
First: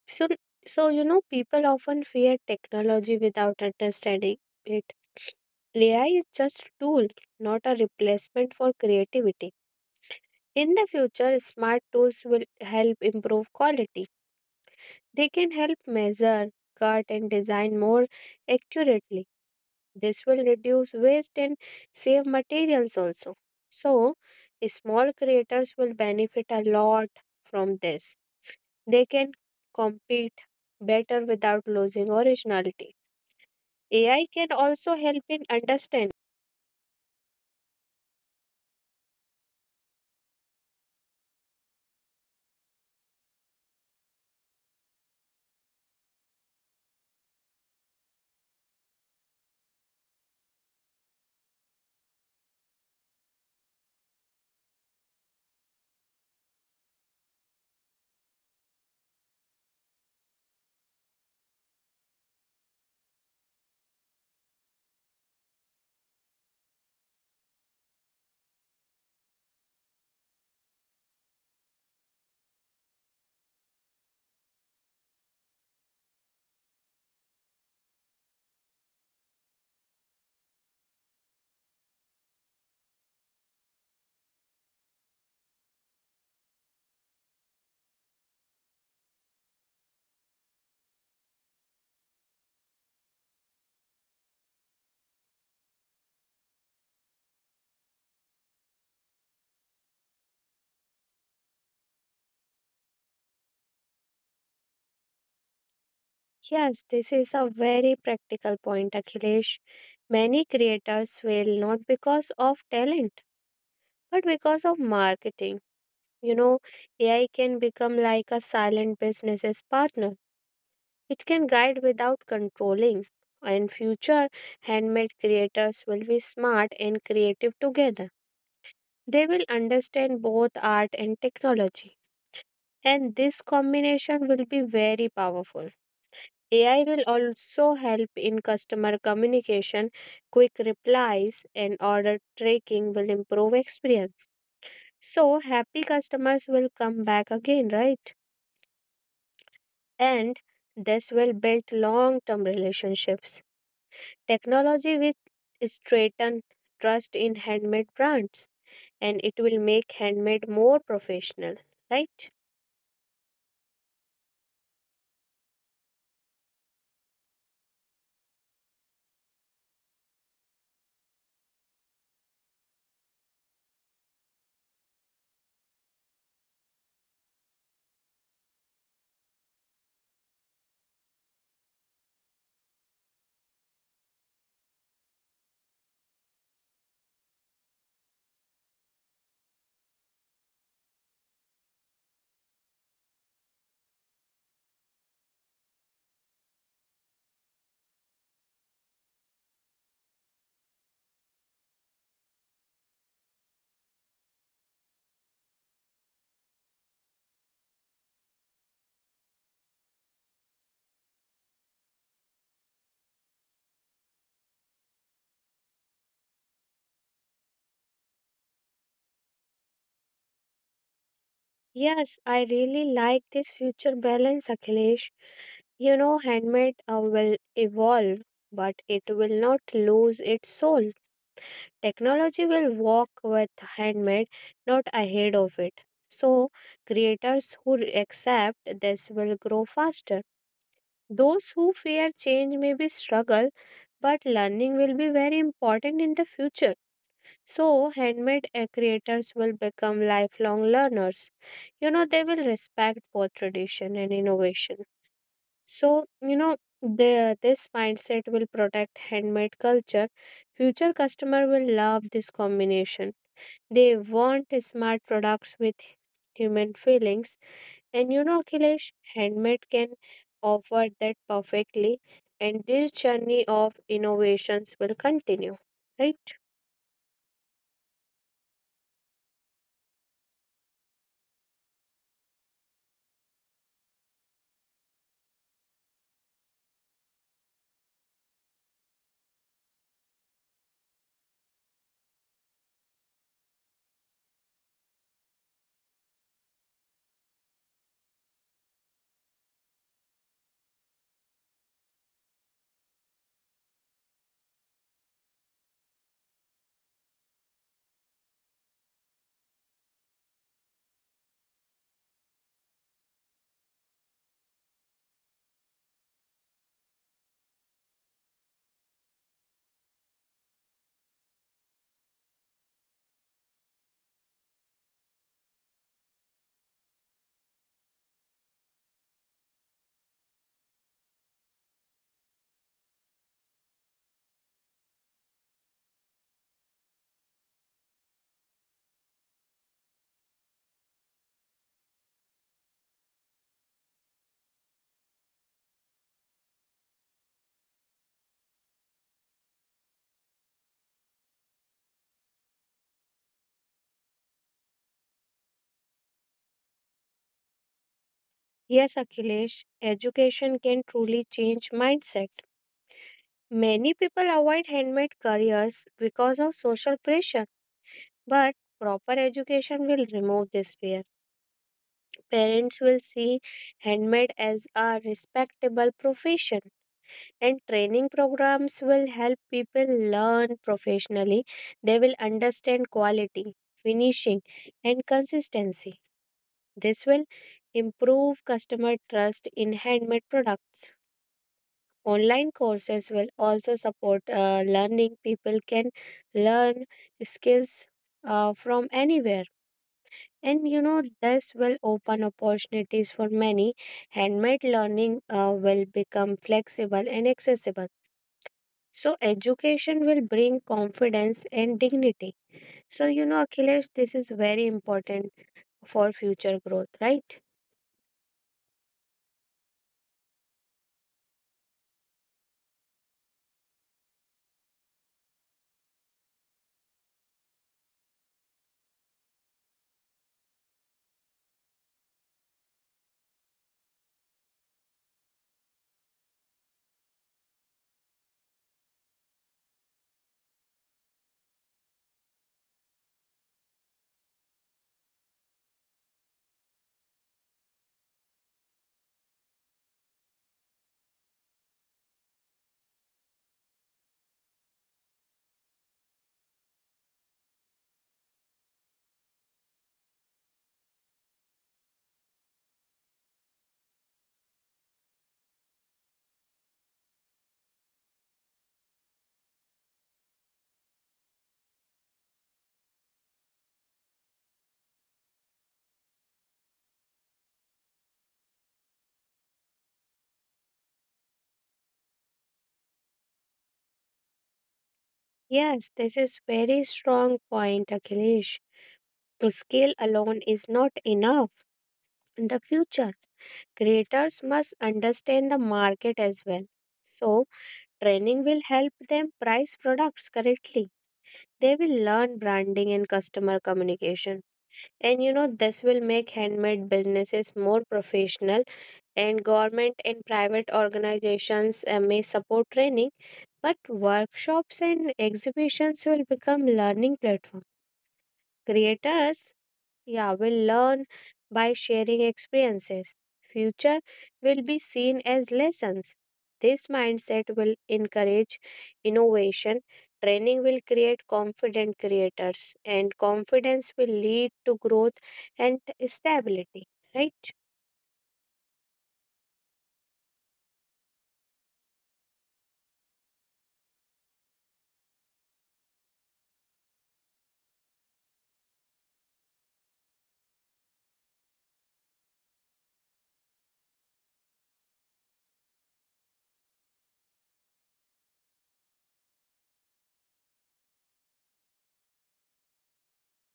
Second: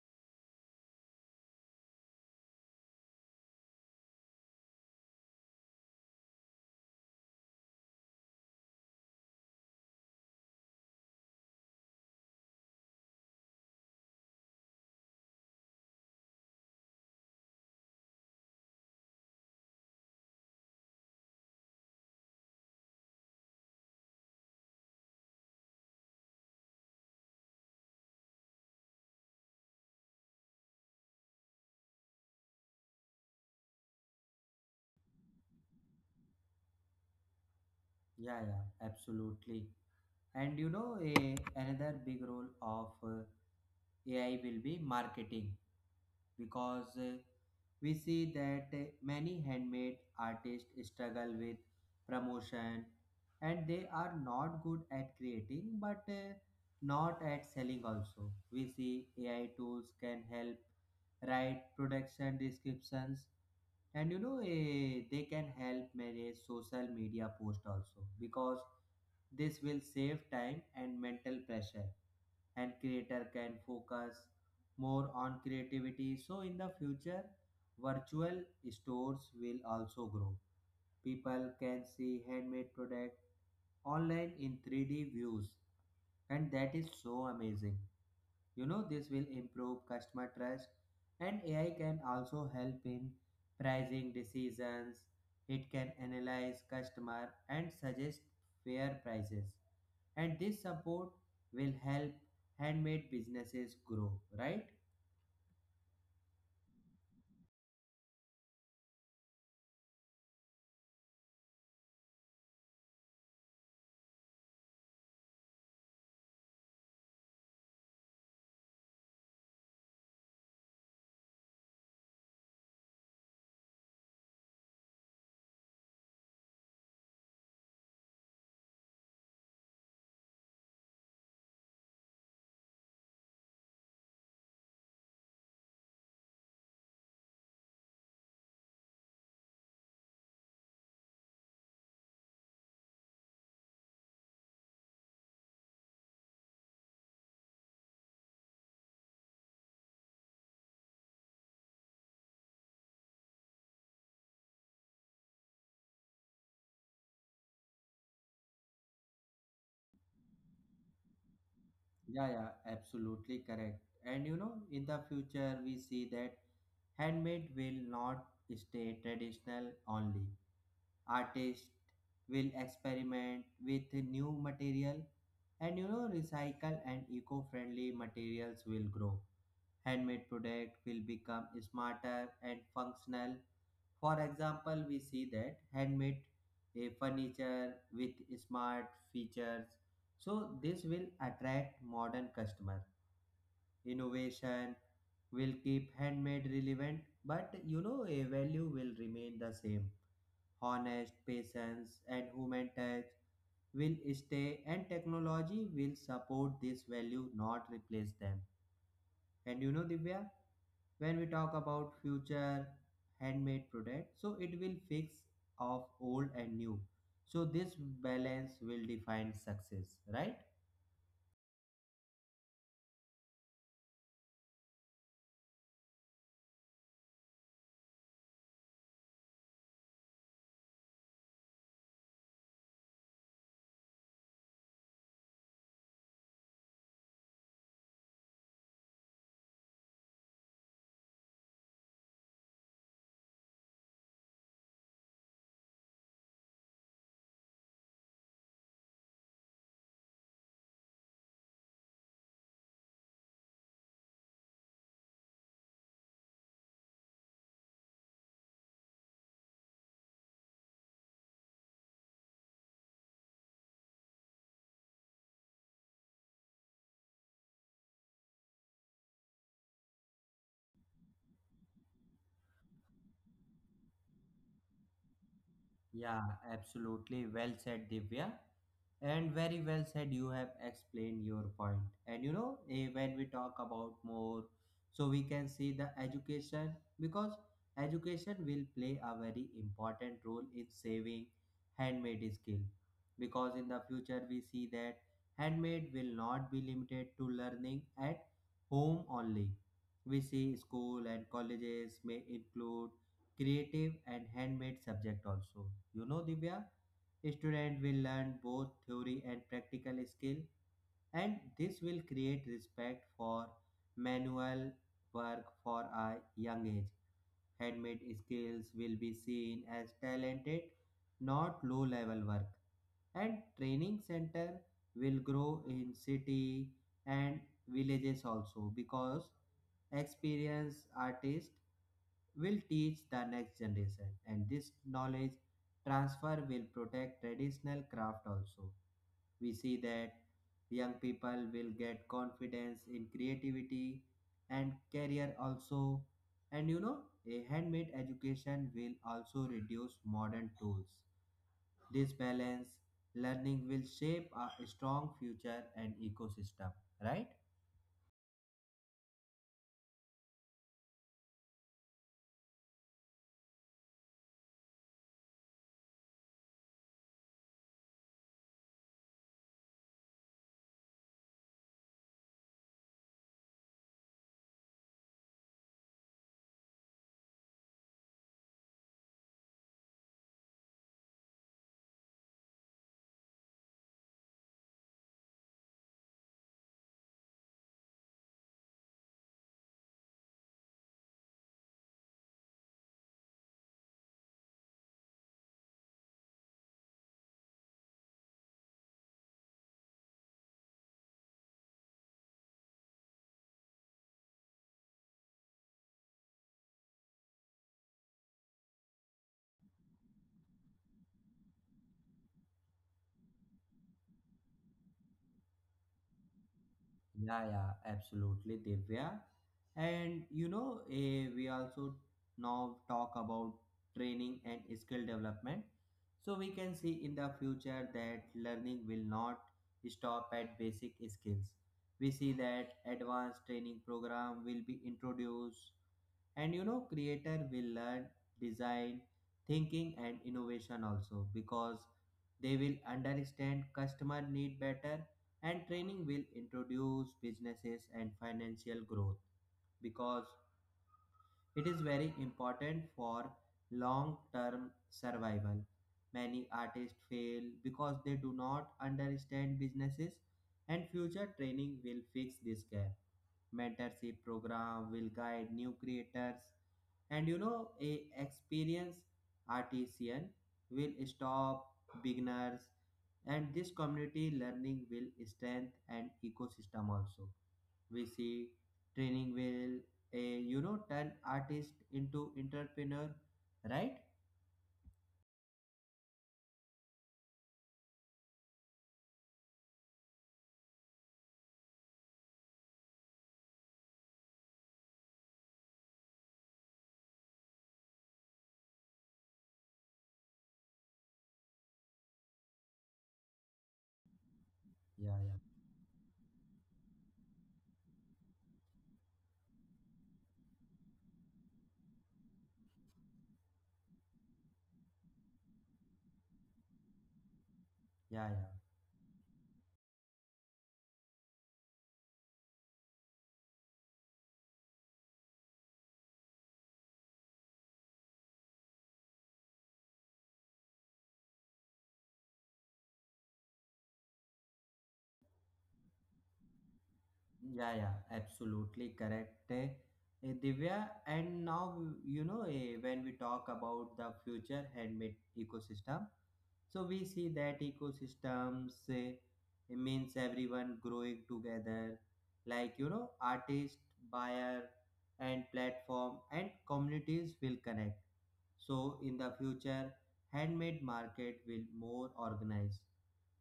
S2: So, so, you know, people often fear technology without understanding it. AI is just a tool, not a replacement for creativity. In the future, smart tools will help improve quality. They can help measure, cut, and design more accurately. This will reduce waste and save materials also. So, small creators will benefit a lot from this. They can compete better without losing originality. AI can also help in understanding.
S1: Yeah, yeah, absolutely. And you know, another big role of AI will be marketing, because we see that many handmade artists struggle with promotion, and they are not good at creating but not at selling also. We see AI tools can help write production descriptions, and you know they can help manage social media post also, because this will save time and mental pressure, and creator can focus more on creativity. So in the future, virtual stores will also grow. People can see handmade product online in 3D views, and that is so amazing. You know, this will improve customer trust, and AI can also help in pricing decisions. It can analyze customer and suggest fair prices. And this support will help handmade businesses grow, right?
S2: Yes, this is a very practical point, Akhilesh. Many creators fail not because of talent, but because of marketing. You know, AI can become like a silent business's partner. It can guide without controlling, and future handmade creators will be smart and creative together. They will understand both art and technology, and this combination will be very powerful. AI will also help in customer communication. Quick replies and order tracking will improve experience. So, happy customers will come back again, right? And this will build long term relationships. Technology will strengthen trust in handmade brands, and it will make handmade more professional, right?
S1: Yeah, yeah, absolutely correct. And you know, in the future, we see that handmade will not stay traditional only. Artists will experiment with new material, and you know recycle and eco-friendly materials will grow. Handmade product will become smarter and functional. For example, we see that handmade furniture with smart features. So this will attract modern customer. Innovation will keep handmade relevant, but you know a value will remain the same. Honest patience and human touch will stay, and technology will support this value not replace them, and you know Divya, when we talk about future handmade product, so it will fix of old and new, so this balance will define success, right?
S2: Yes, I really like this future balance, Akhilesh. You know, handmade will evolve, but it will not lose its soul. Technology will walk with handmade, not ahead of it. So, creators who accept this will grow faster. Those who fear change may be struggle, but learning will be very important in the future. So, handmade creators will become lifelong learners. You know, they will respect both tradition and innovation. So, you know, this mindset will protect handmade culture. Future customer will love this combination. They want smart products with human feelings, and you know, Akhilesh, handmade can offer that perfectly, and this journey of innovations will continue,
S1: Yeah,
S2: right?
S1: absolutely. Well said, Divya. And very well said, you have explained your point. And you know, eh, When we talk about more, so we can see the education, because education will play a very important role in saving handmade skill. Because in the future, we see that handmade will not be limited to learning at home only. We see school and colleges may include creative and handmade subject also. You know, Divya, student will learn both theory and practical skill, and this will create respect for manual work for a young age. Handmade skills will be seen as talented, not low level work, and training center will grow in city and villages also, because experienced artists will teach the next generation, and this knowledge transfer will protect traditional craft also. We see that young people will get confidence in creativity and career also, and you know a handmade education will also reduce modern tools. This balance learning will shape a strong future and ecosystem, right?
S2: Yes, Akhilesh, education can truly change mindset. Many people avoid handmade careers because of social pressure, but proper education will remove this fear. Parents will see handmade as a respectable profession. And training programs will help people learn professionally. They will understand quality, finishing, and consistency. This will improve customer trust in handmade products. Online courses will also support learning. People can learn skills from anywhere. And you know, this will open opportunities for many. Handmade learning will become flexible and accessible. So education will bring confidence and dignity. So you know, Akhilesh, this is very important for future growth, right?
S1: Yeah, yeah, absolutely, Divya. And you know, eh, We also now talk about training and skill development. So we can see in the future that learning will not stop at basic skills. We see that advanced training program will be introduced, and you know creator will learn design thinking and innovation also, because they will understand customer need better. And training will introduce businesses and financial growth, because it is very important for long term survival. Many artists fail because they do not understand businesses, and future training will fix this gap. Mentorship program will guide new creators, and you know a experienced artisan will stop beginners, and this community learning will strengthen an ecosystem also. We see training will a you know turn artist into entrepreneur, right?
S2: Yes, this is very strong point, Akhilesh. Skill alone is not enough in the future. Creators must understand the market as well. So training will help them price products correctly. They will learn branding and customer communication.
S1: yeah
S2: And
S1: yeah
S2: you know, this will make handmade businesses more professional, and government and private organizations may support training, but workshops and exhibitions will become learning platform.
S1: yeah yeah
S2: Creators, yeah, will learn by sharing experiences. Future will be seen as lessons. This mindset will encourage innovation. Training will create confident creators, and confidence will lead to growth and stability. Right?
S1: yeah Absolutely correct, Divya. And now you know, when we talk about the future handmade ecosystem. So we see that ecosystems means everyone growing together, like you know, artist, buyer, and platform and communities will connect. So in the future, handmade market will more organized.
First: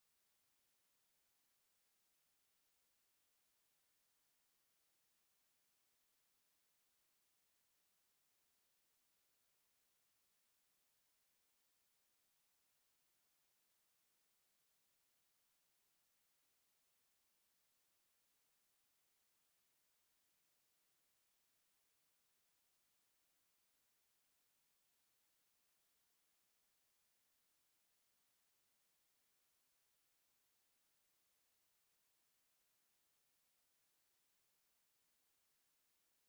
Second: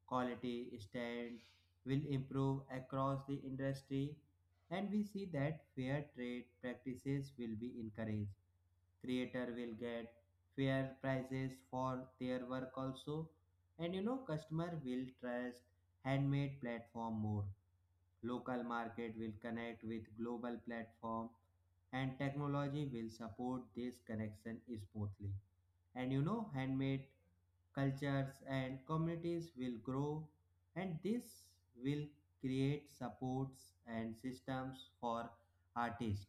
S1: Quality stand will improve across the industry, and we see that fair trade practices will be encouraged. Creator will get fair prices for their work also, and you know customer will trust handmade platform more. Local market will connect with global platform, and technology will support this connection smoothly, and you know handmade cultures and communities will grow, and this will create supports and systems for artists,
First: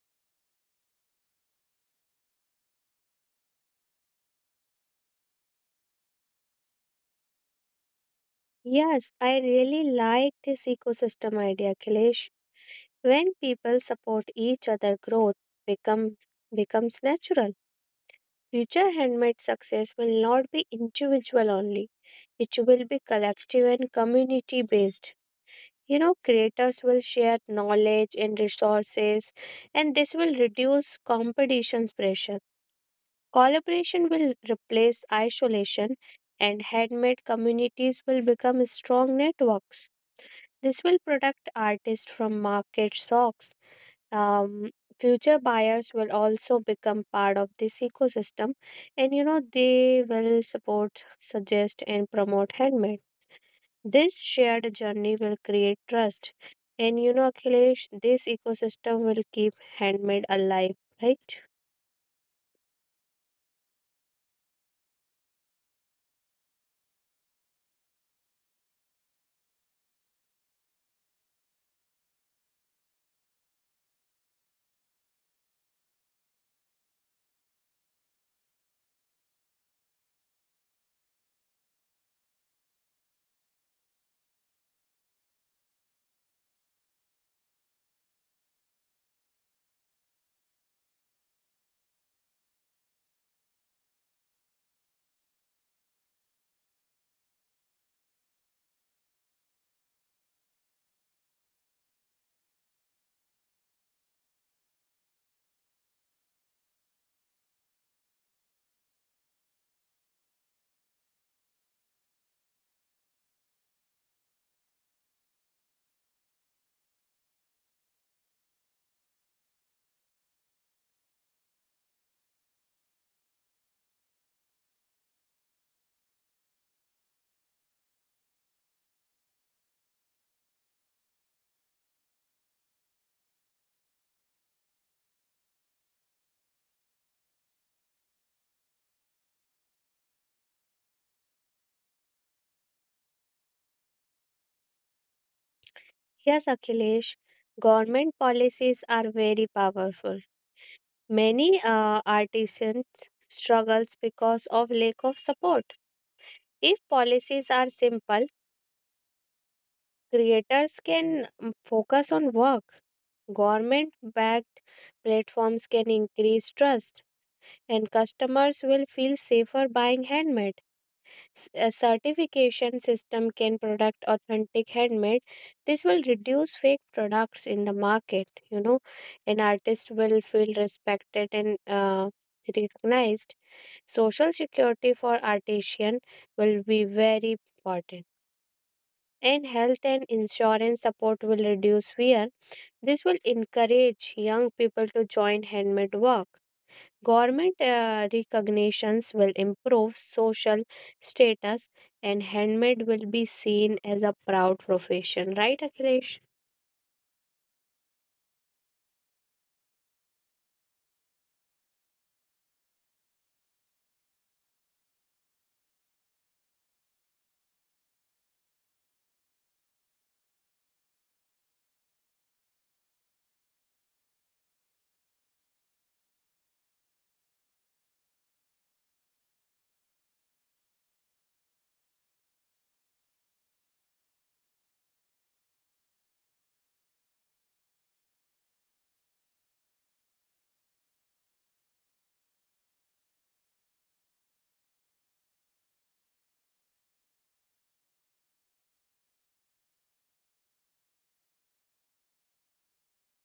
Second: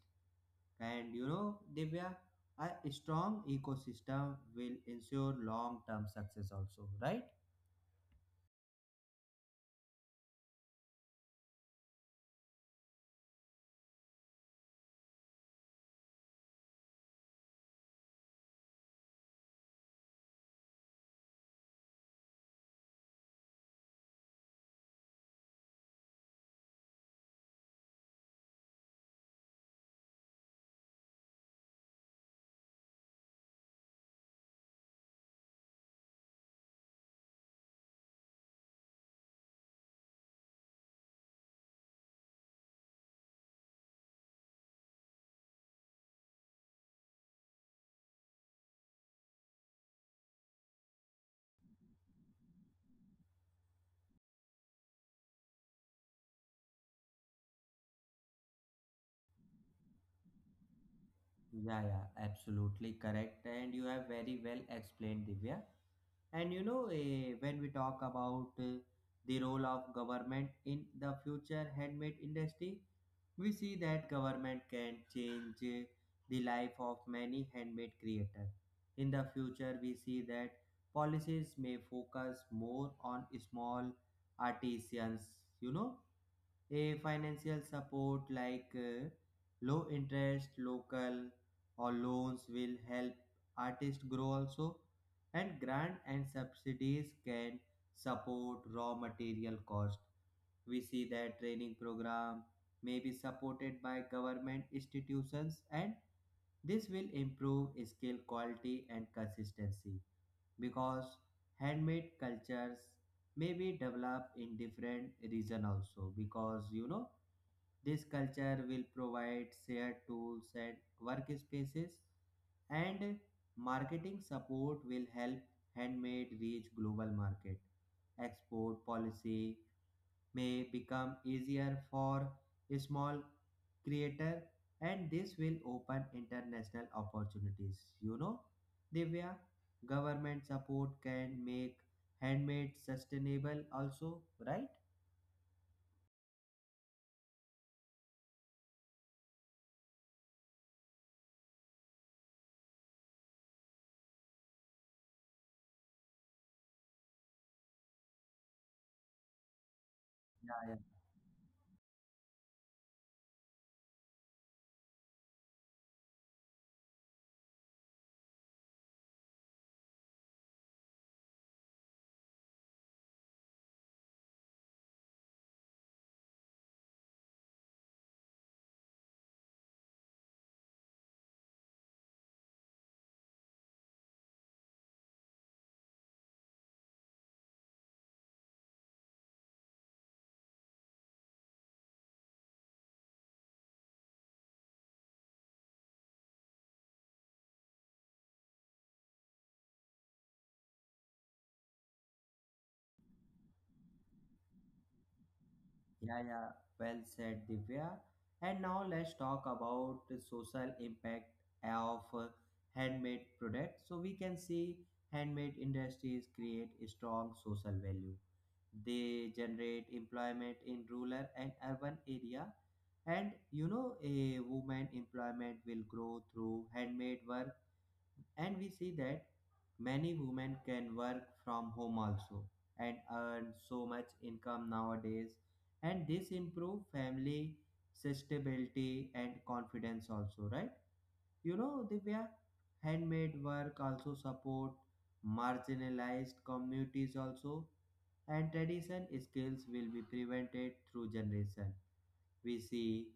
S1: and you know, Divya, a strong ecosystem will ensure long term success, also, right?
S2: Yes, I really like this ecosystem idea, Kailesh. When people support each other, growth become becomes natural. Future handmade success will not be individual only. It will be collective and community based. You know, creators will share knowledge and resources, and this will reduce competition's pressure. Collaboration will replace isolation, and handmade communities will become strong networks. This will protect artists from market shocks. Um, Future buyers will also become part of this ecosystem, and you know they will support, suggest, and promote handmade. This shared journey will create trust, and you know, Akhilesh, this ecosystem will keep handmade alive, right?
S1: Yeah, yeah, absolutely correct. And you have very well explained, Divya. And you know, eh, When we talk about the role of government in the future handmade industry, we see that government can change the life of many handmade creators. In the future, we see that policies may focus more on small artisans, you know, a financial support like low interest local or loans will help artists grow also. And grant and subsidies can support raw material cost. We see that training program may be supported by government institutions, and this will improve skill quality and consistency because handmade cultures may be developed in different region also. Because you know, this culture will provide shared tools and workspaces. And marketing support will help handmade reach global market. Export policy may become easier for small creator, and this will open international opportunities. You know Divya, government support can make handmade sustainable also, right?
S2: Yes, Akhilesh, government policies are very powerful. Many artisans struggles because of lack of support. If policies are simple,
S1: yeah
S2: creators
S1: yeah
S2: can mm, focus on work. Government backed platforms can increase trust, and customers will feel safer buying handmade. A certification system can product authentic handmade. This will reduce fake products in the market. You know, an artist will feel respected and recognized. Social security for artisan will be very important, and health and insurance support will reduce fear. This will encourage young people to join handmade work. Government recognitions will improve social status, and handmade will be seen as a proud profession. Right, Akhilesh?
S1: yeah, yeah. Well said, Divya. And now let's talk about the social impact of handmade products. So we can see handmade industries create strong social value. They generate employment in rural and urban area, and you know, a woman employment will grow through handmade work. And we see that many women can work from home also and earn so much income nowadays, and this improve family sustainability and confidence also, right? You know Divya, handmade work also support marginalized communities also, and tradition skills will be prevented through generation. We see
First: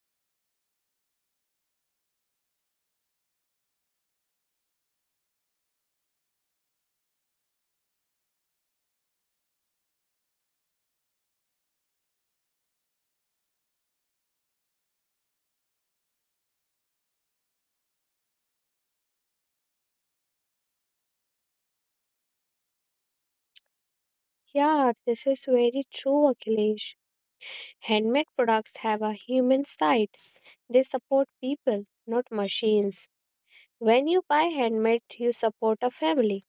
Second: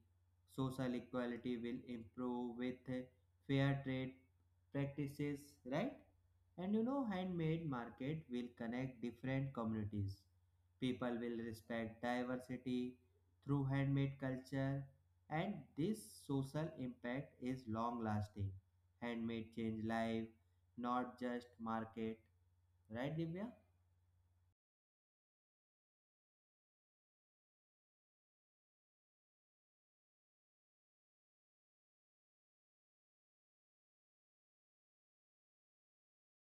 S1: social equality will improve with fair trade practices, right? And you know, handmade market will connect different communities. People will respect diversity through handmade culture, and this social impact is long lasting. Handmade change life, not just market, right, Divya?
S2: Yeah, this is very true, Akhilesh. Handmade products have a human side, they support people, not machines. When you buy handmade, you support a family,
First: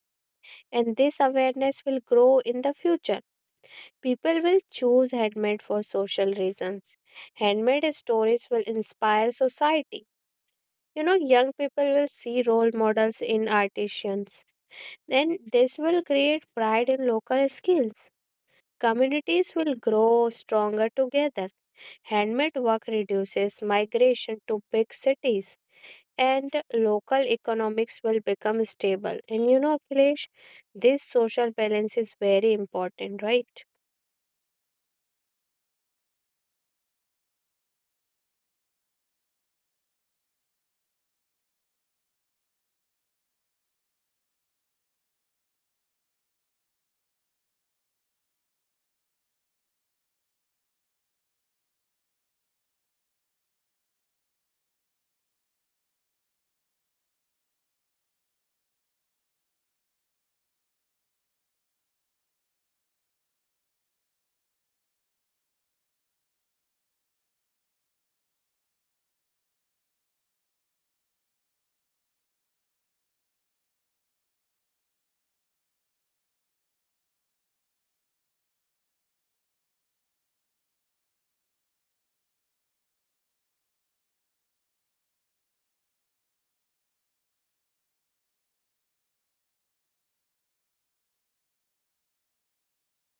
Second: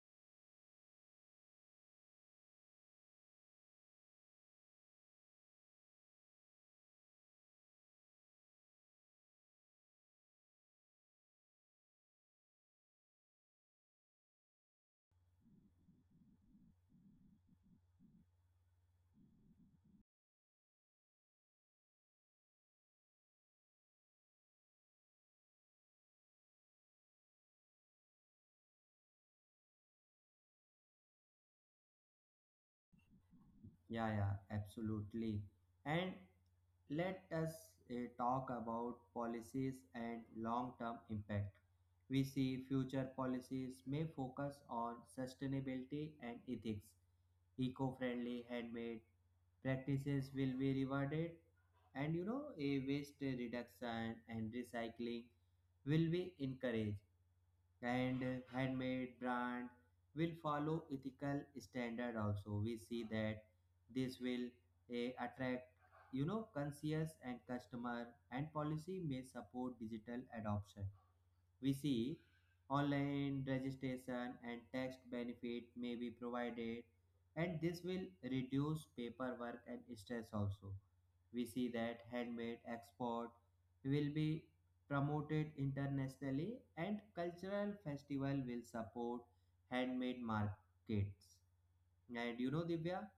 S2: and this awareness will grow in the future. People will choose handmade for social reasons. Handmade stories will inspire society. You know, young people will see role models in artisans. Then this will create pride in local skills. Communities will grow stronger together. Handmade work reduces migration to big cities, and local economics will become stable. And you know, Akhilesh, this social balance is very important, right?
S1: Yeah, yeah, absolutely. And let us talk about policies and long term impact. We see future policies may focus on sustainability and ethics. Eco friendly handmade practices will be rewarded, and you know, a waste reduction and recycling will be encouraged. And handmade brand will follow ethical standard also. We see that this will attract, you know, conscious and customer. And policy may support digital adoption. We see online registration and tax benefit may be provided, and this will reduce paperwork and stress also. We see that handmade export will be promoted internationally, and cultural festival will support handmade markets. And you know Divya,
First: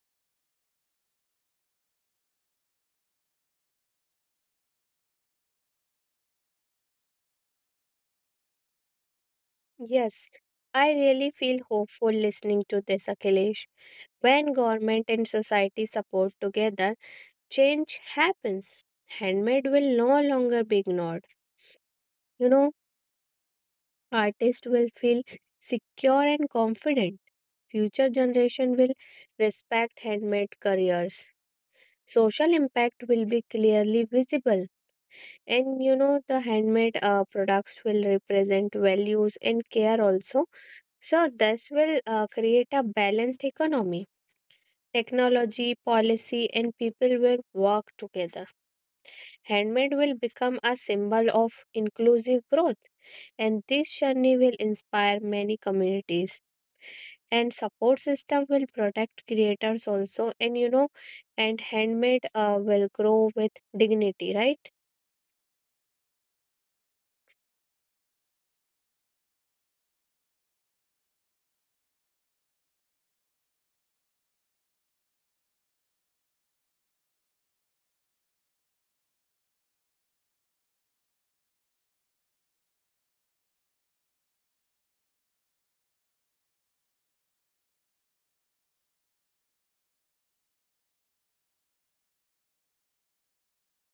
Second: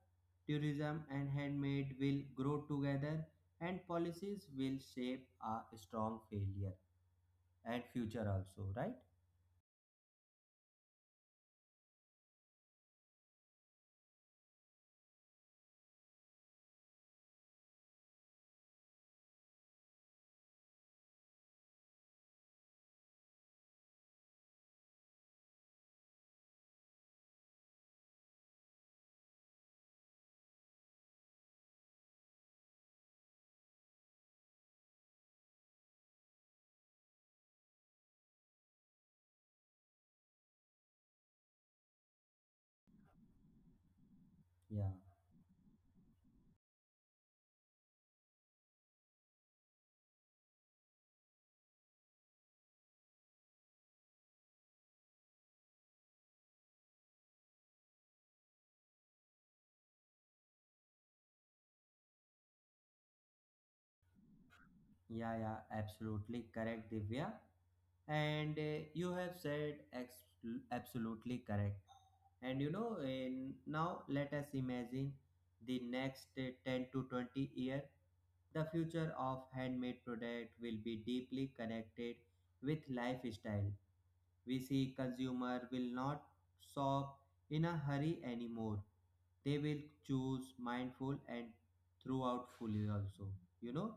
S1: tourism and handmade will grow together, and policies will shape a strong failure and future also, right?
S2: Yes, I really feel hopeful listening to this, Akhilesh. When government and society support together, change happens. Handmade will no longer be ignored. You know, artists will feel secure and confident. Future generation will respect handmade careers. Social impact will be clearly visible, and you know the handmade products will represent values and care also. So, this will create a balanced economy.
S1: Yeah,
S2: Technology, policy, and people will work together. Handmade will become a symbol of inclusive growth, and this journey will inspire many communities. And support system will protect creators also, and you know, and handmade will grow with dignity, right?
S1: yeah, yeah, absolutely correct, Divya. And you have said absolutely correct. And you know, now let us imagine the next 10 to 20 year. The future of handmade product will be deeply connected with lifestyle. We see consumer will not shop in a hurry anymore. They will choose mindful and throughout fully also. You know,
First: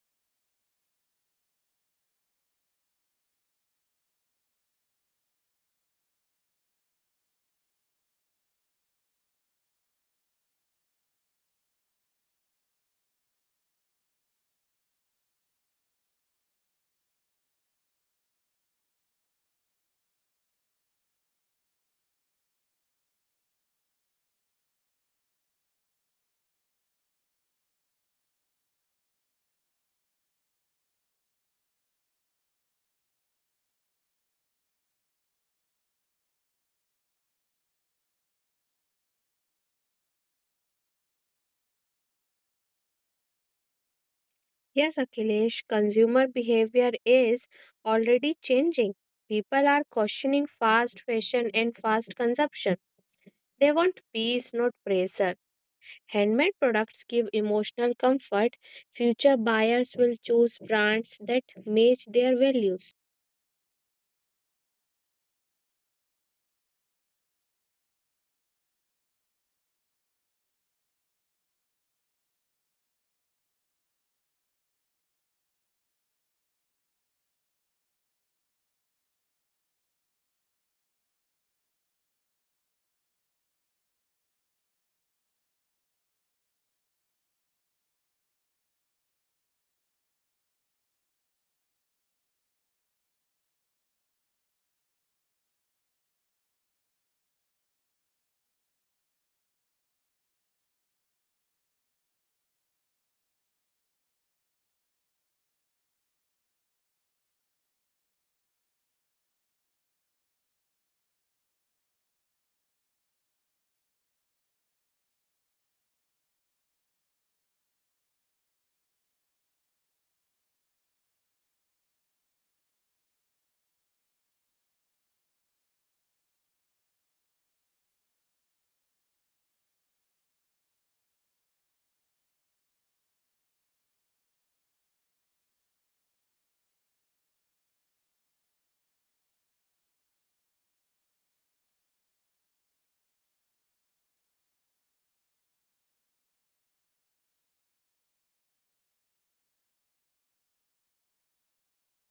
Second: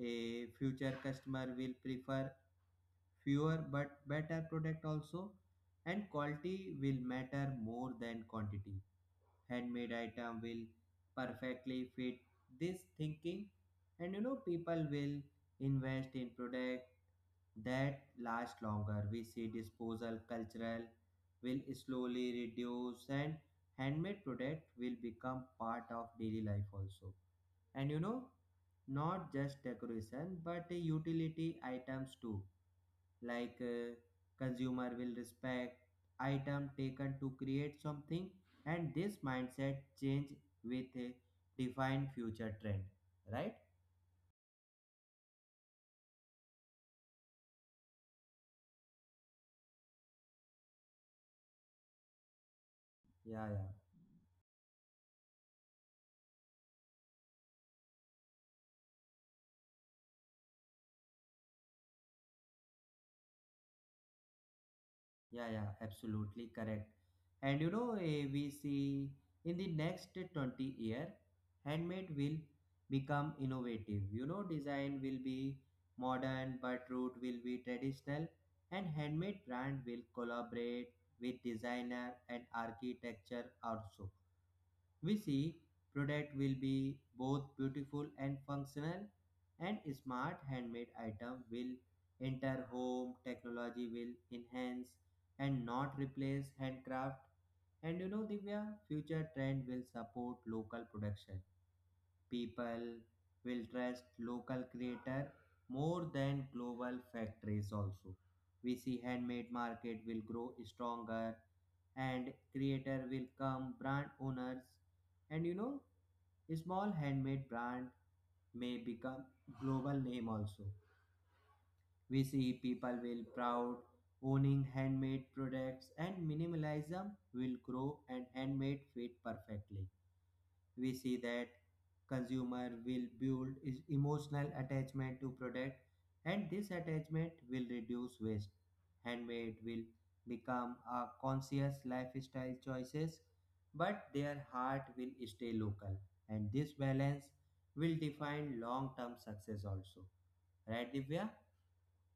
S1: a future customer will prefer fewer but better product also, and quality will matter more than quantity. Handmade item will perfectly fit this thinking, and you know, people will invest in product that last longer. We see disposal cultural will slowly reduce, and handmade product will become part of daily life also. And you know, not just decoration but utility items too. Like consumer will respect item taken to create something, and this mindset change with a defined future trend, right?
S2: Yes, Akhilesh, consumer behavior is already changing. People are questioning fast fashion and fast consumption.
S1: Yeah, yeah.
S2: They want peace, not pressure. Handmade products give emotional comfort. Future buyers will choose brands that match their values.
S1: Yeah, yeah, absolutely correct. And you know, we see in the next 20-year, handmade will become innovative. You know, design will be modern, but root will be traditional, and handmade brand will collaborate with designer and architecture also. We see product will be both beautiful and functional, and smart handmade item will enter home. Technology will enhance and not replace handcraft. And you know Divya, future trend will support local production. People will trust local creator more than global factories also. We see handmade market will grow stronger, and creator will come brand owners. And you know, small handmade brand may become global name also. We see people will proud owning handmade products, and minimalism will grow and handmade fit perfectly. We see that consumer will build is emotional attachment to product, and this attachment will reduce waste. Handmade will become a conscious lifestyle choices, but their heart will stay local, and this balance will define long term success also, right Divya?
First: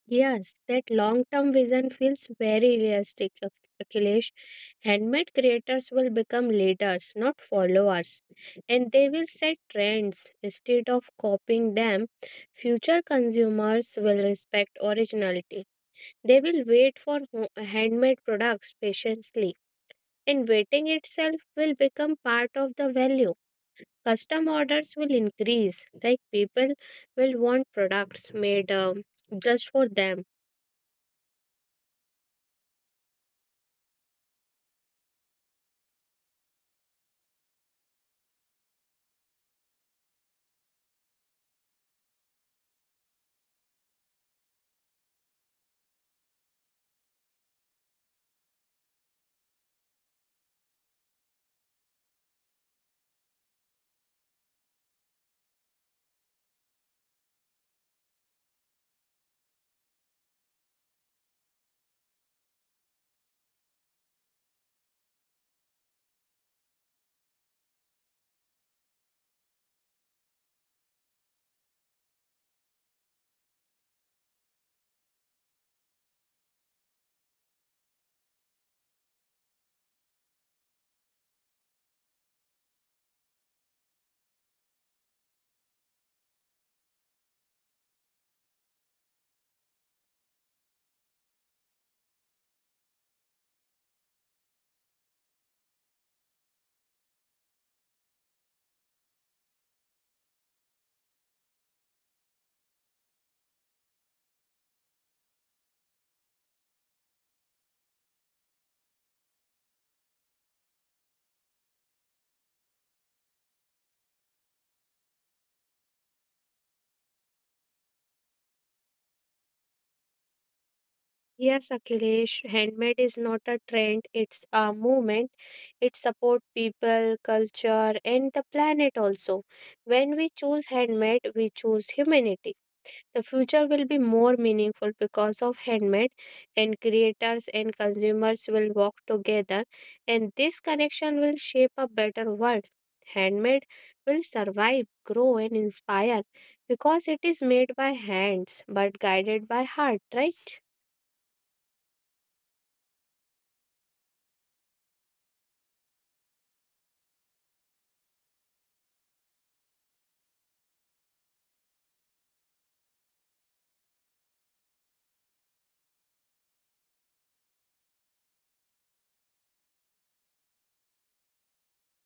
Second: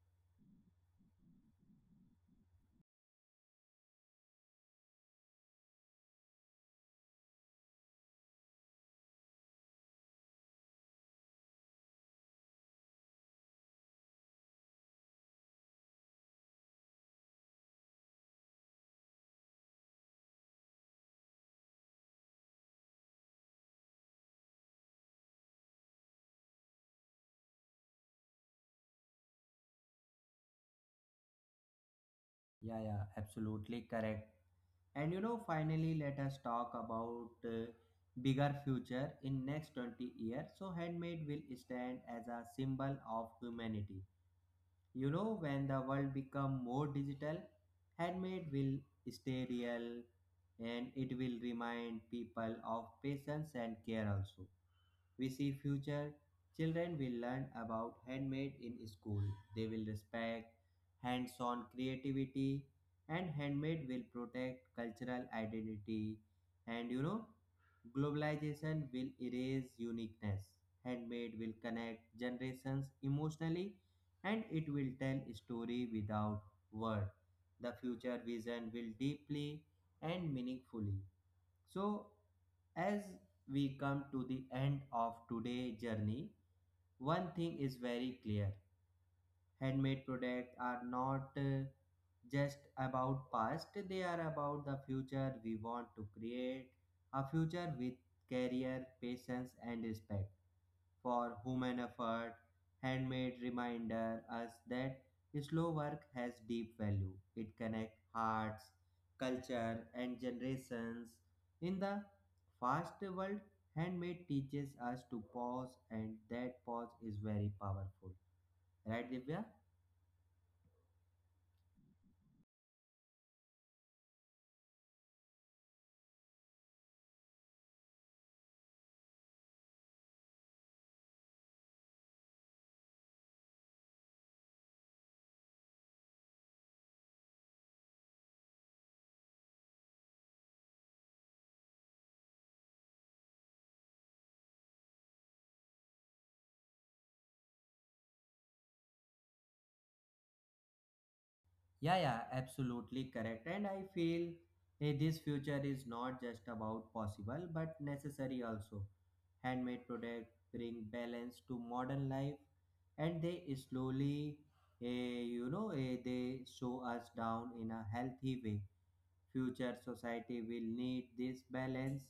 S2: Yes, that long term vision feels very realistic, Akhilesh. Handmade creators will become leaders, not followers, and they will set trends instead of copying them. Future consumers will respect originality. They will wait for handmade products patiently, and waiting itself will become part of the value. Custom orders will increase, like people will want products made just for them.
S1: Yeah, yeah, absolutely correct. And you know, finally, let us talk about bigger future in next 20 years. So, handmade will stand as a symbol of humanity. You know, when the world become more digital, handmade will stay real, and it will remind people of patience and care also. We see future children will learn about handmade in school. They will respect hands-on creativity, and handmade will protect cultural identity. And you know, globalization will erase uniqueness. Handmade will connect generations emotionally, and it will tell story without word. The future vision will deeply and meaningfully. So, as we come to the end of today's journey, one thing is very clear. Handmade products are not just about past. They are about the future we want to create, a future with career patience and respect for human effort. Handmade reminder us that slow work has deep value. It connects hearts, culture and generations. In the fast world, handmade teaches us to pause, and that pause is very powerful, right Divya?
S2: Yes, Akhilesh, handmade is not a trend, it's a movement. It supports people, culture, and the planet also. When we choose handmade, we choose humanity. The future will be more meaningful because of handmade, and creators and consumers will work together, and this connection will shape a better world. Handmade will survive, grow, and inspire because it is made by hands but guided by heart, right?
S1: Yeah, yeah, absolutely correct. And I feel this future is not just about possible but necessary also. Handmade products bring balance to modern life, and they slowly, eh, you know, they show us down in a healthy way. Future society will need this balance,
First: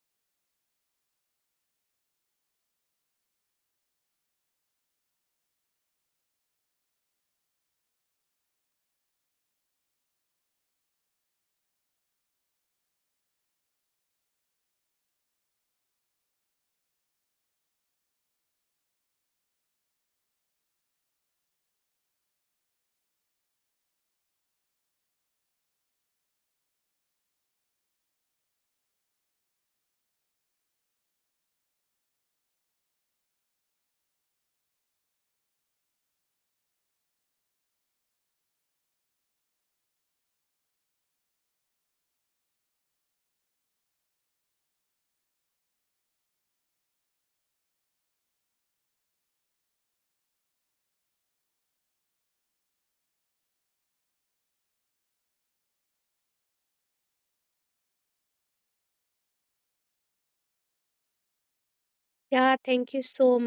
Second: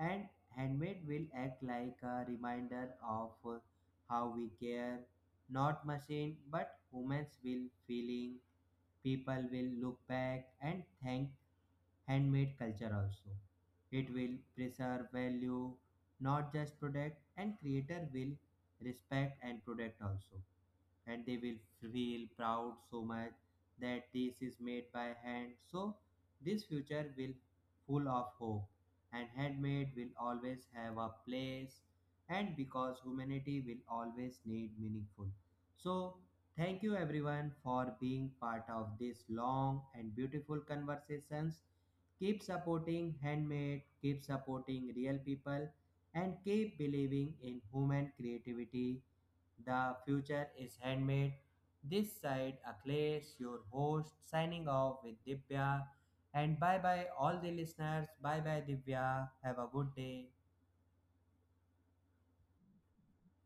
S1: and handmade will act like a reminder of how we care, not machine, but humans will feeling. People will look back and thank handmade culture also. It will preserve value, not just product, and creator will respect and protect also, and they will feel proud so much that this is made by hand. So this future will full of hope, and handmade will always have a place, and because humanity will always need meaningful. So thank you everyone for being part of this long and beautiful conversations. Keep supporting handmade, keep supporting real people, and keep believing in human creativity. The future is handmade. This side Akhilesh, your host, signing off with Divya. And bye bye, all the listeners. Bye bye, Divya. Have a good day.
S2: Yeah, thank you so much.